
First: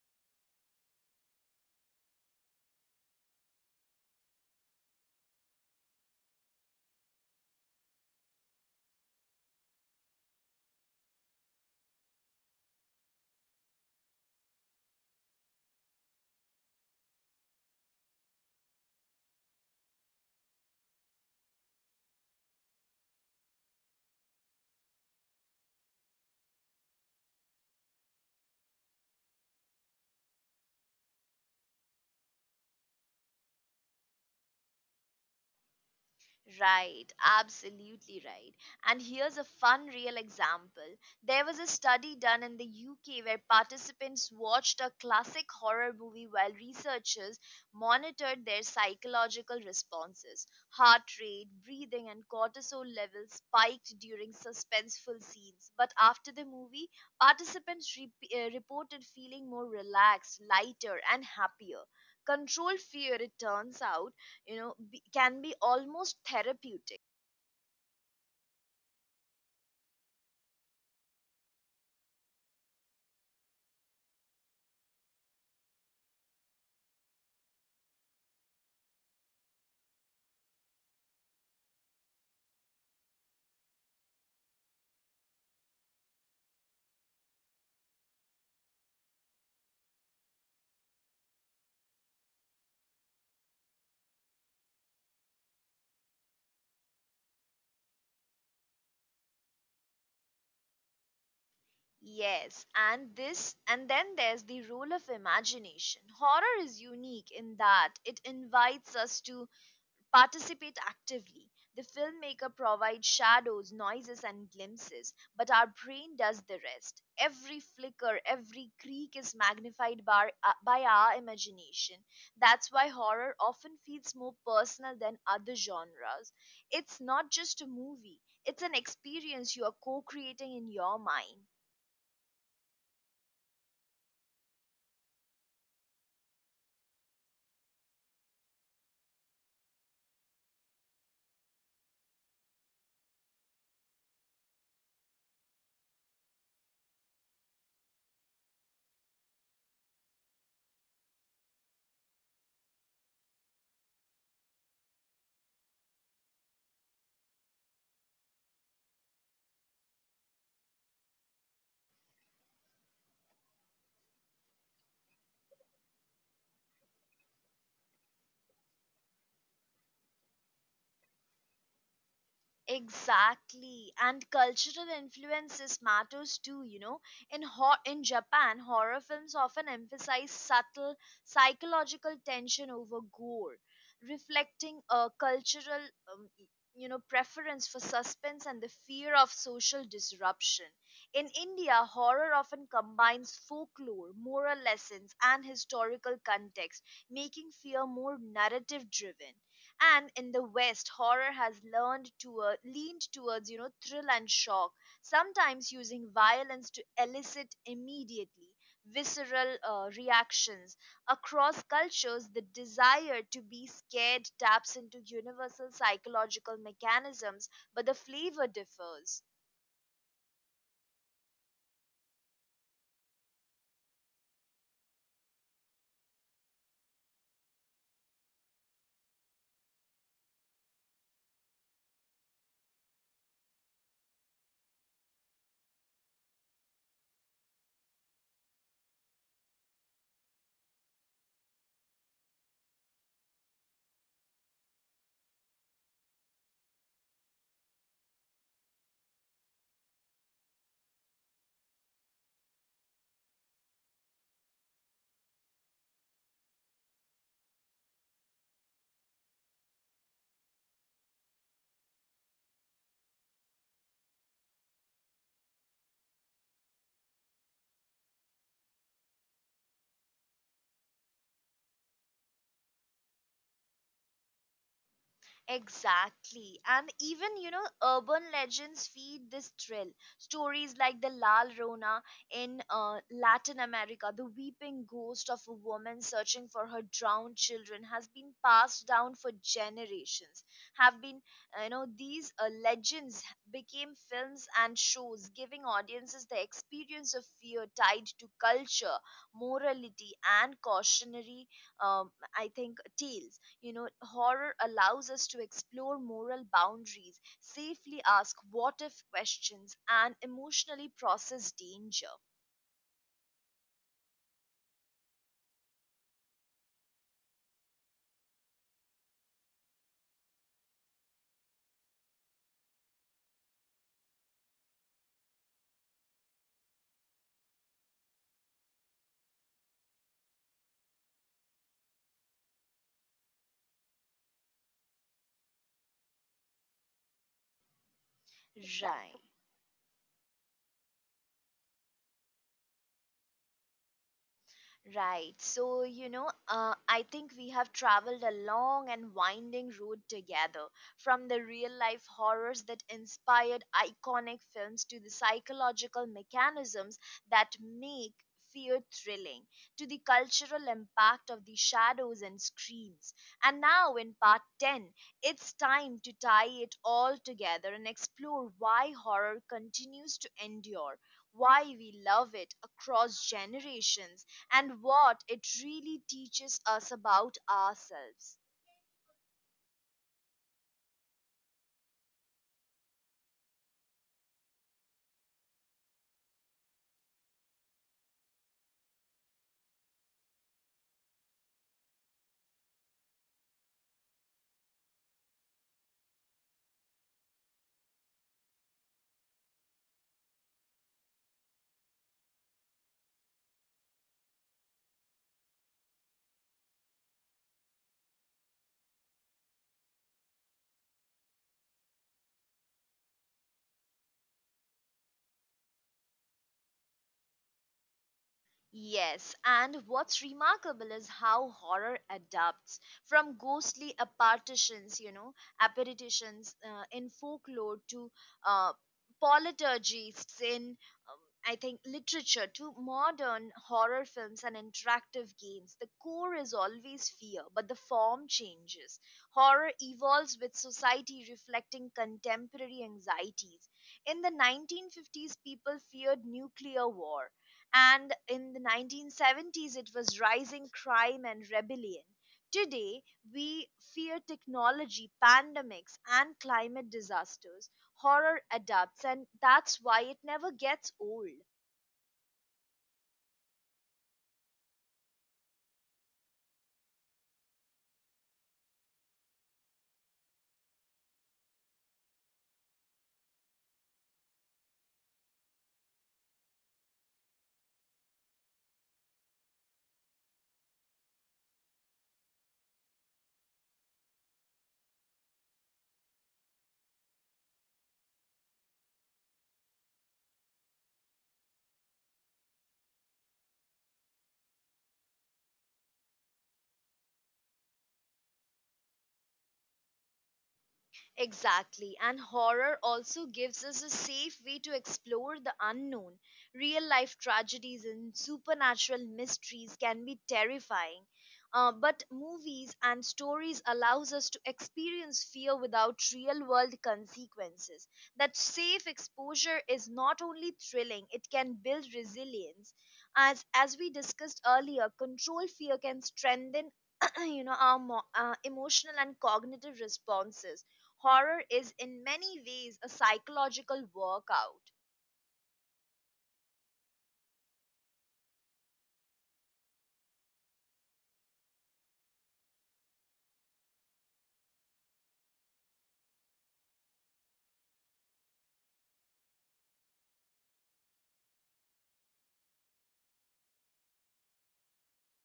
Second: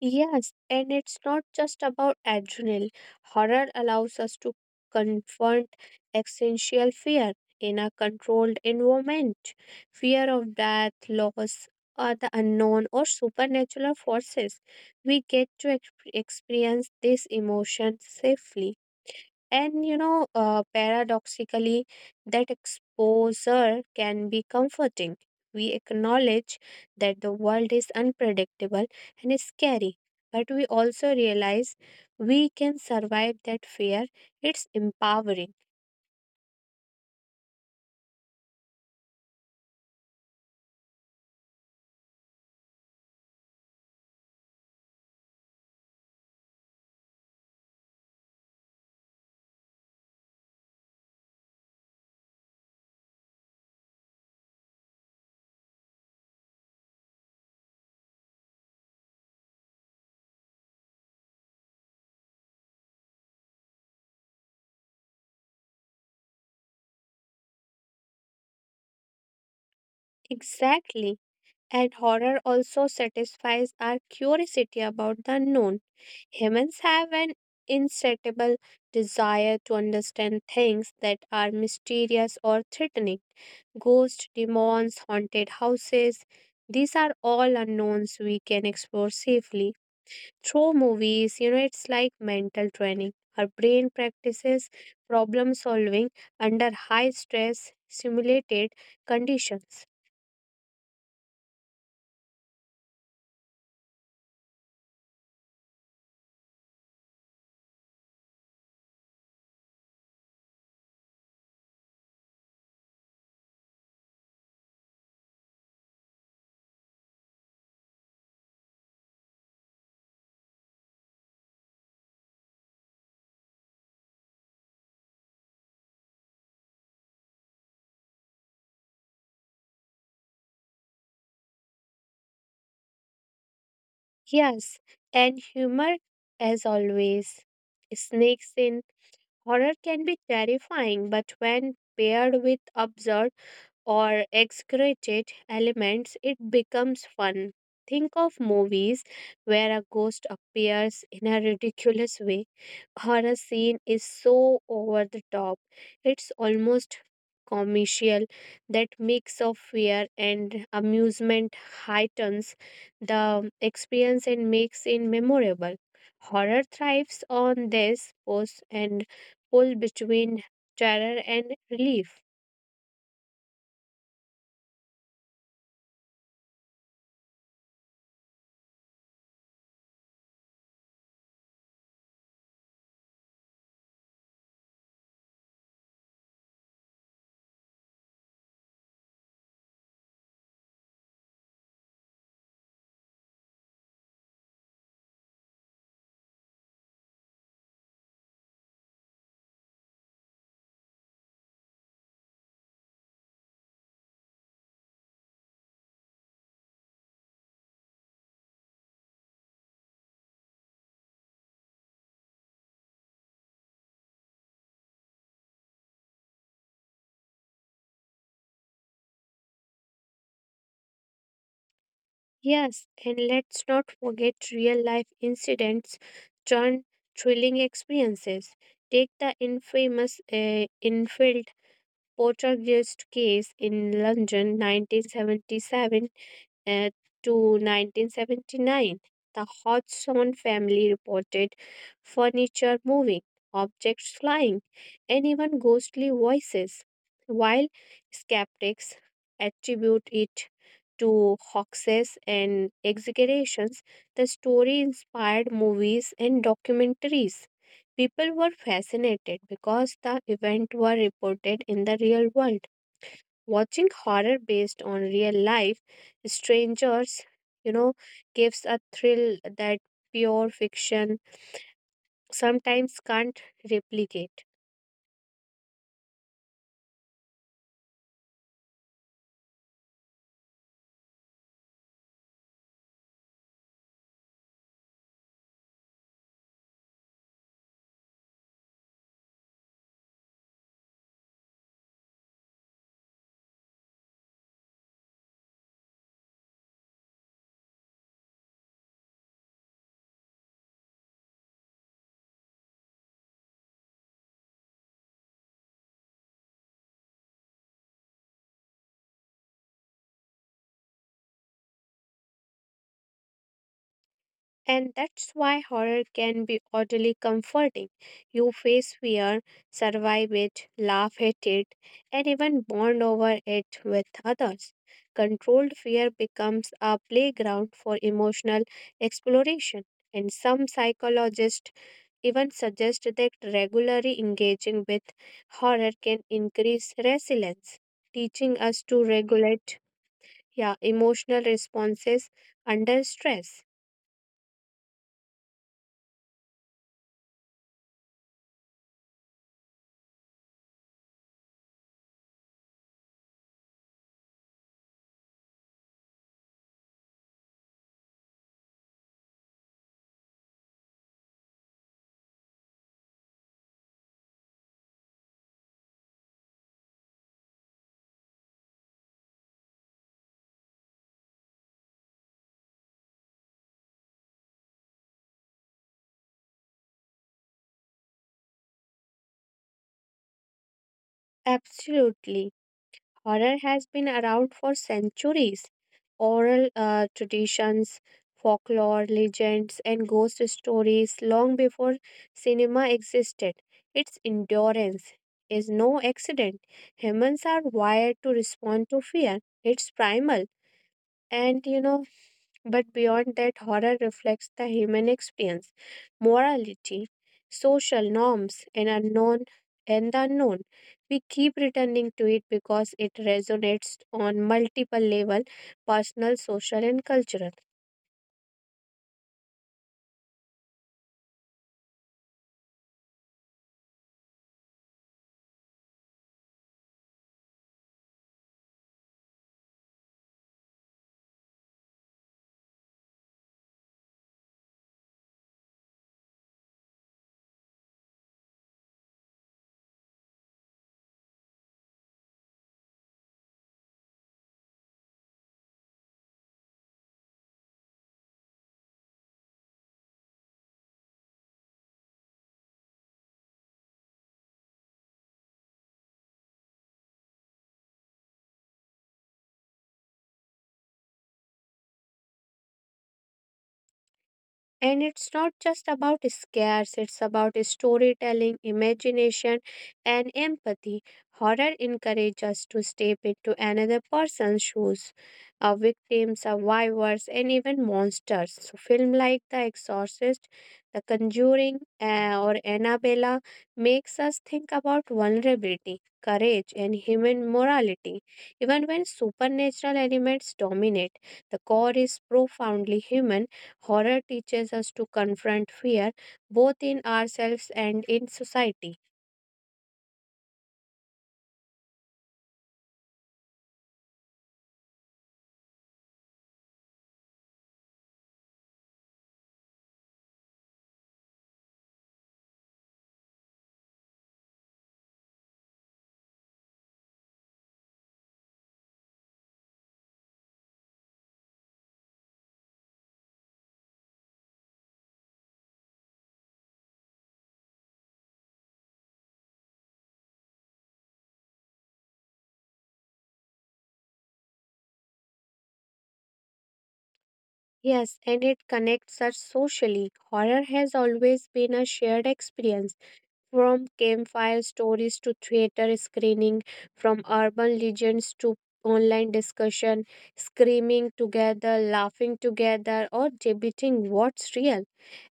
Speaker 2: Yes, and it's not just about adrenaline. Horror allows us to confront existential fear in a controlled environment. Fear of death, loss, or the unknown or supernatural forces. We get to experience these emotions safely. And you know, paradoxically, that exposure can be comforting. We acknowledge that the world is unpredictable and is scary, but we also realize we can survive that fear. It's empowering.
Speaker 1: Right, absolutely right. And here's a fun real example. There was a study done in the UK where participants watched a classic horror movie while researchers monitored their psychological responses. Heart rate, breathing, and cortisol levels spiked during suspenseful scenes. But after the movie, participants reported feeling more relaxed, lighter, and happier. Control fear, it turns out, you know, can be almost therapeutic.
Speaker 2: Exactly. And horror also satisfies our curiosity about the unknown. Humans have an insatiable desire to understand things that are mysterious or threatening. Ghosts, demons, haunted houses, these are all unknowns we can explore safely. Through movies, you know, it's like mental training. Our brain practices problem solving under high stress, simulated conditions.
Speaker 1: Yes, and this and then there's the role of imagination. Horror is unique in that it invites us to participate actively. The filmmaker provides shadows, noises, and glimpses, but our brain does the rest. Every flicker, every creak is magnified by, by our imagination. That's why horror often feels more personal than other genres. It's not just a movie, it's an experience you are co creating in your mind.
Speaker 2: Yes, and humor, as always. Snakes in horror can be terrifying, but when paired with absurd, or excreted elements, it becomes fun. Think of movies where a ghost appears in a ridiculous way or a scene is so over the top. It's almost commercial. That mix of fear and amusement heightens the experience and makes it memorable. Horror thrives on this pose and pull between terror and relief.
Speaker 1: Exactly, and cultural influences matters too. You know, in in Japan, horror films often emphasize subtle psychological tension over gore, reflecting a cultural um, y- you know preference for suspense and the fear of social disruption. In India, horror often combines folklore, moral lessons, and historical context, making fear more narrative driven. And in the west, horror has learned to leaned towards, you know, thrill and shock, sometimes using violence to elicit immediately visceral reactions. Across cultures, the desire to be scared taps into universal psychological mechanisms, but the flavor differs.
Speaker 2: Yes, and let's not forget real life incidents turn thrilling experiences. Take the infamous Enfield poltergeist case in London, 1977 uh, to 1979, the Hodgson family reported furniture moving, objects flying, and even ghostly voices, while skeptics attribute it to hoaxes and exaggerations. The story inspired movies and documentaries. People were fascinated because the event were reported in the real world. Watching horror based on real life strangers, you know, gives a thrill that pure fiction sometimes can't replicate.
Speaker 1: Exactly. And even, you know, urban legends feed this thrill. Stories like the Lal Rona in Latin America, the weeping ghost of a woman searching for her drowned children, has been passed down for generations. Have been, you know, these legends became films and shows, giving audiences the experience of fear tied to culture, morality, and cautionary, um, tales. You know, horror allows us to explore moral boundaries safely, ask what if questions, and emotionally process danger.
Speaker 2: And that's why horror can be oddly comforting. You face fear, survive it, laugh at it, and even bond over it with others. Controlled fear becomes a playground for emotional exploration. And some psychologists even suggest that regularly engaging with horror can increase resilience, teaching us to
Speaker 1: Right, right.
Speaker 2: regulate, yeah, emotional responses under stress.
Speaker 1: Right. So, you know, I think we have traveled a long and winding road together, from the real life horrors that inspired iconic films to the psychological mechanisms that make fear thrilling, to the cultural impact of the shadows and screams. And now, in part 10, it's time to tie it all together and explore why horror continues to endure. Why we love it across generations and what it really teaches us about ourselves.
Speaker 2: Absolutely. Horror has been around for centuries. Oral traditions, folklore, legends, and ghost stories long before cinema existed. Its endurance is no accident. Humans are wired to respond to fear. It's primal. And you know, but beyond that, horror reflects the human experience, morality, social norms, and the unknown. We keep returning to it because it resonates on multiple level, personal, social, and cultural.
Speaker 1: Yes, and what's remarkable is how horror adapts from ghostly apparitions, in folklore, to uh, politurgists in, um, literature, to modern horror films and interactive games. The core is always fear, but the form changes. Horror evolves with society, reflecting contemporary anxieties. In the 1950s, people feared nuclear war, and in the 1970s it was rising crime and rebellion. Today, we fear technology, pandemics, and climate disasters. Horror adapts, and that's why it never gets old.
Speaker 2: And it's not just about scares, it's about storytelling, imagination, and empathy. Horror encourages us to step into another person's shoes, a victim, survivors, and even monsters. So, film like The Exorcist, The Conjuring, or Annabella makes us think about vulnerability, courage, and human morality. Even when supernatural elements dominate, the core is profoundly human. Horror teaches us to confront fear both in ourselves and in society.
Speaker 1: Exactly. And horror also gives us a safe way to explore the unknown. Real life tragedies and supernatural mysteries can be terrifying. But movies and stories allows us to experience fear without real world consequences. That safe exposure is not only thrilling, it can build resilience. As we discussed earlier, control fear can strengthen [CLEARS THROAT] you know, our emotional and cognitive responses. Horror is in many ways a psychological workout.
Speaker 2: Yes, and it connects us socially. Horror has always been a shared experience, from campfire stories to theater screening, from urban legends to online discussion, screaming together, laughing together, or debating what's real.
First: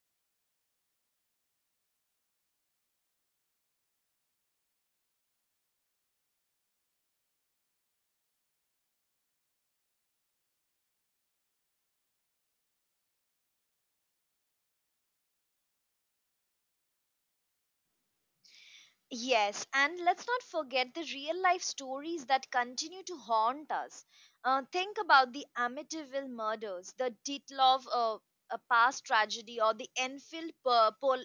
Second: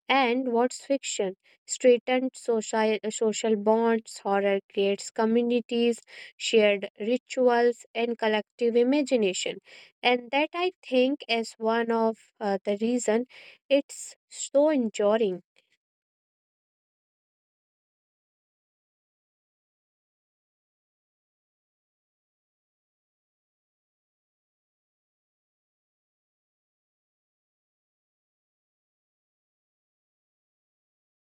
Speaker 2: And what's fiction? Straightened social bonds, horror creates communities, shared rituals, and collective imagination. And that I think is one of the reason it's so enduring.
Speaker 1: Yes, and let's not forget the real life stories that continue to haunt us. Think about the Amityville murders, the Ditlov a past tragedy, or the Enfield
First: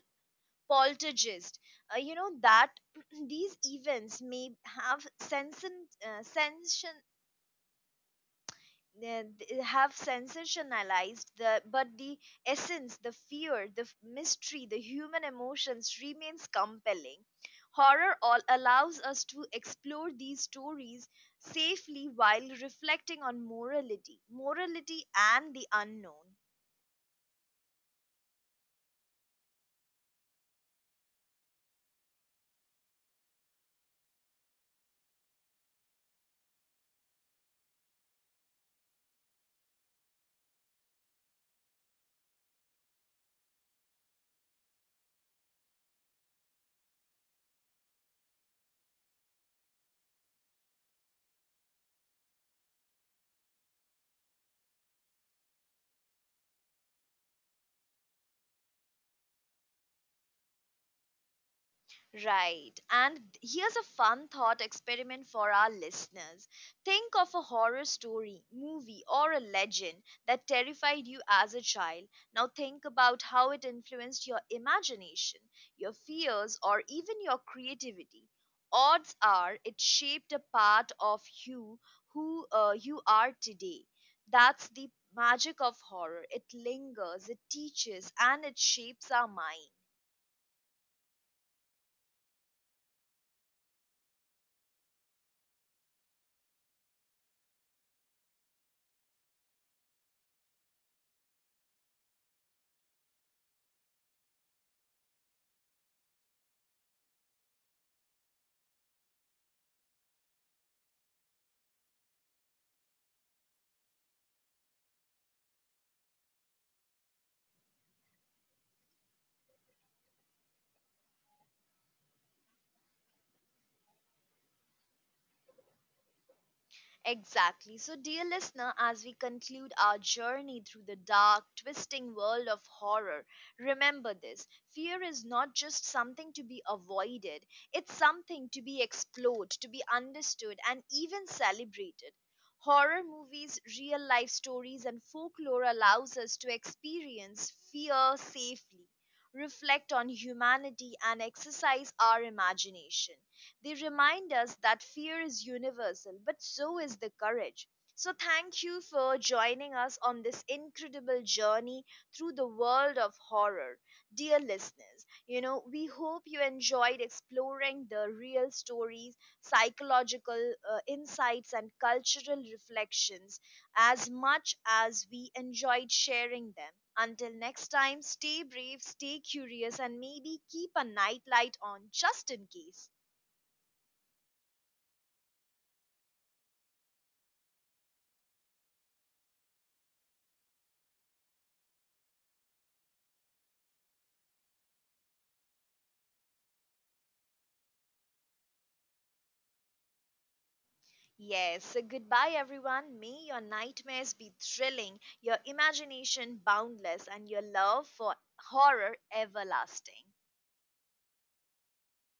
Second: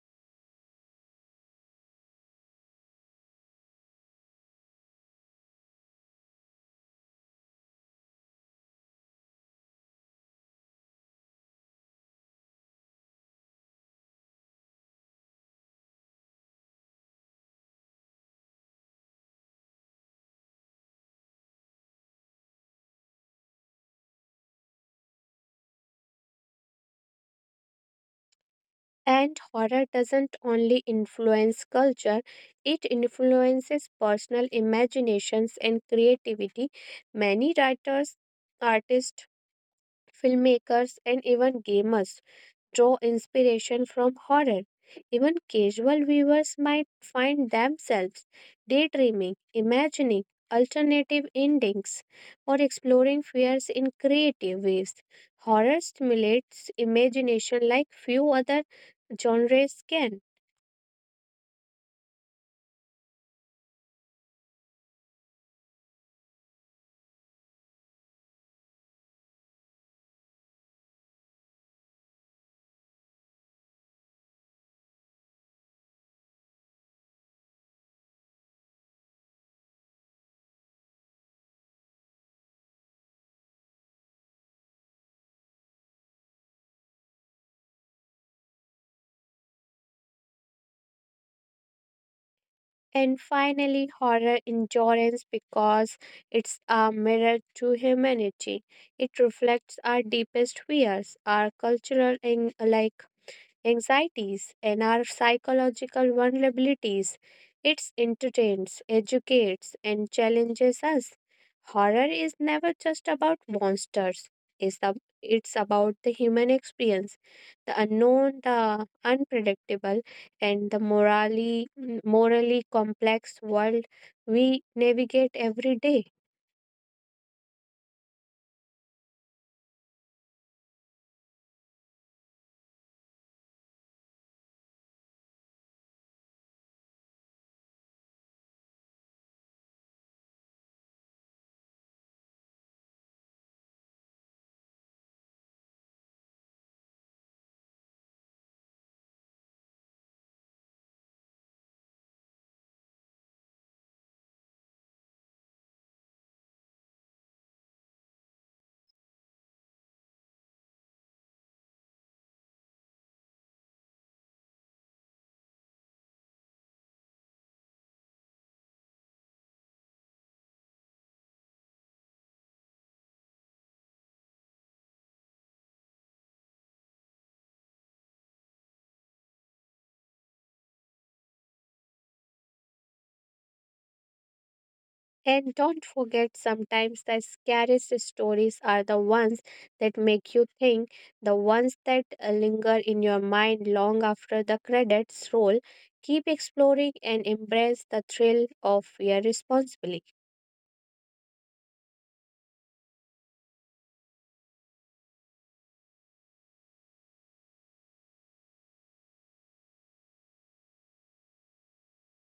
Speaker 1: poltergeist. You know that [CLEARS THROAT] these events may have have sensationalized the but the essence, the fear, the mystery, the human emotions remains compelling. Horror all allows us to explore these stories safely while reflecting on morality and the unknown.
Speaker 2: And horror doesn't only influence culture, it influences personal imaginations and creativity. Many writers, artists, filmmakers, and even gamers draw inspiration from horror. Even casual viewers might find themselves daydreaming, imagining alternative endings, or exploring fears in creative ways. Horror stimulates imagination like few other genres can.
Speaker 1: Right. And here's a fun thought experiment for our listeners. Think of a horror story, movie, or a legend that terrified you as a child. Now think about how it influenced your imagination, your fears, or even your creativity. Odds are it shaped a part of you who you are today. That's the magic of horror. It lingers, it teaches, and it shapes our mind.
Speaker 2: And finally, horror endurance because it's a mirror to humanity. It reflects our deepest fears, our cultural and like anxieties, and our psychological vulnerabilities. It entertains, educates, and challenges us. Horror is never just about monsters. It's about the human experience, the unknown, the unpredictable, and the morally complex world we navigate every day.
Speaker 1: Exactly. So, dear listener, as we conclude our journey through the dark, twisting world of horror, remember this: fear is not just something to be avoided, it's something to be explored, to be understood, and even celebrated. Horror movies, real life stories, and folklore allows us to experience fear safely, reflect on humanity, and exercise our imagination. They remind us that fear is universal, but so is the courage. So, thank you for joining us on this incredible journey through the world of horror. Dear listeners, you know, we hope you enjoyed exploring the real stories, psychological insights, and cultural reflections as much as we enjoyed sharing them. Until next time, stay brave, stay curious, and maybe keep a nightlight on just in case.
Speaker 2: And don't forget, sometimes the scariest stories are the ones that make you think, the ones that linger in your mind long after the credits roll. Keep exploring and embrace the thrill of your responsibility.
Speaker 1: Yes, so goodbye everyone. May your nightmares be thrilling, your imagination boundless, and your love for horror everlasting.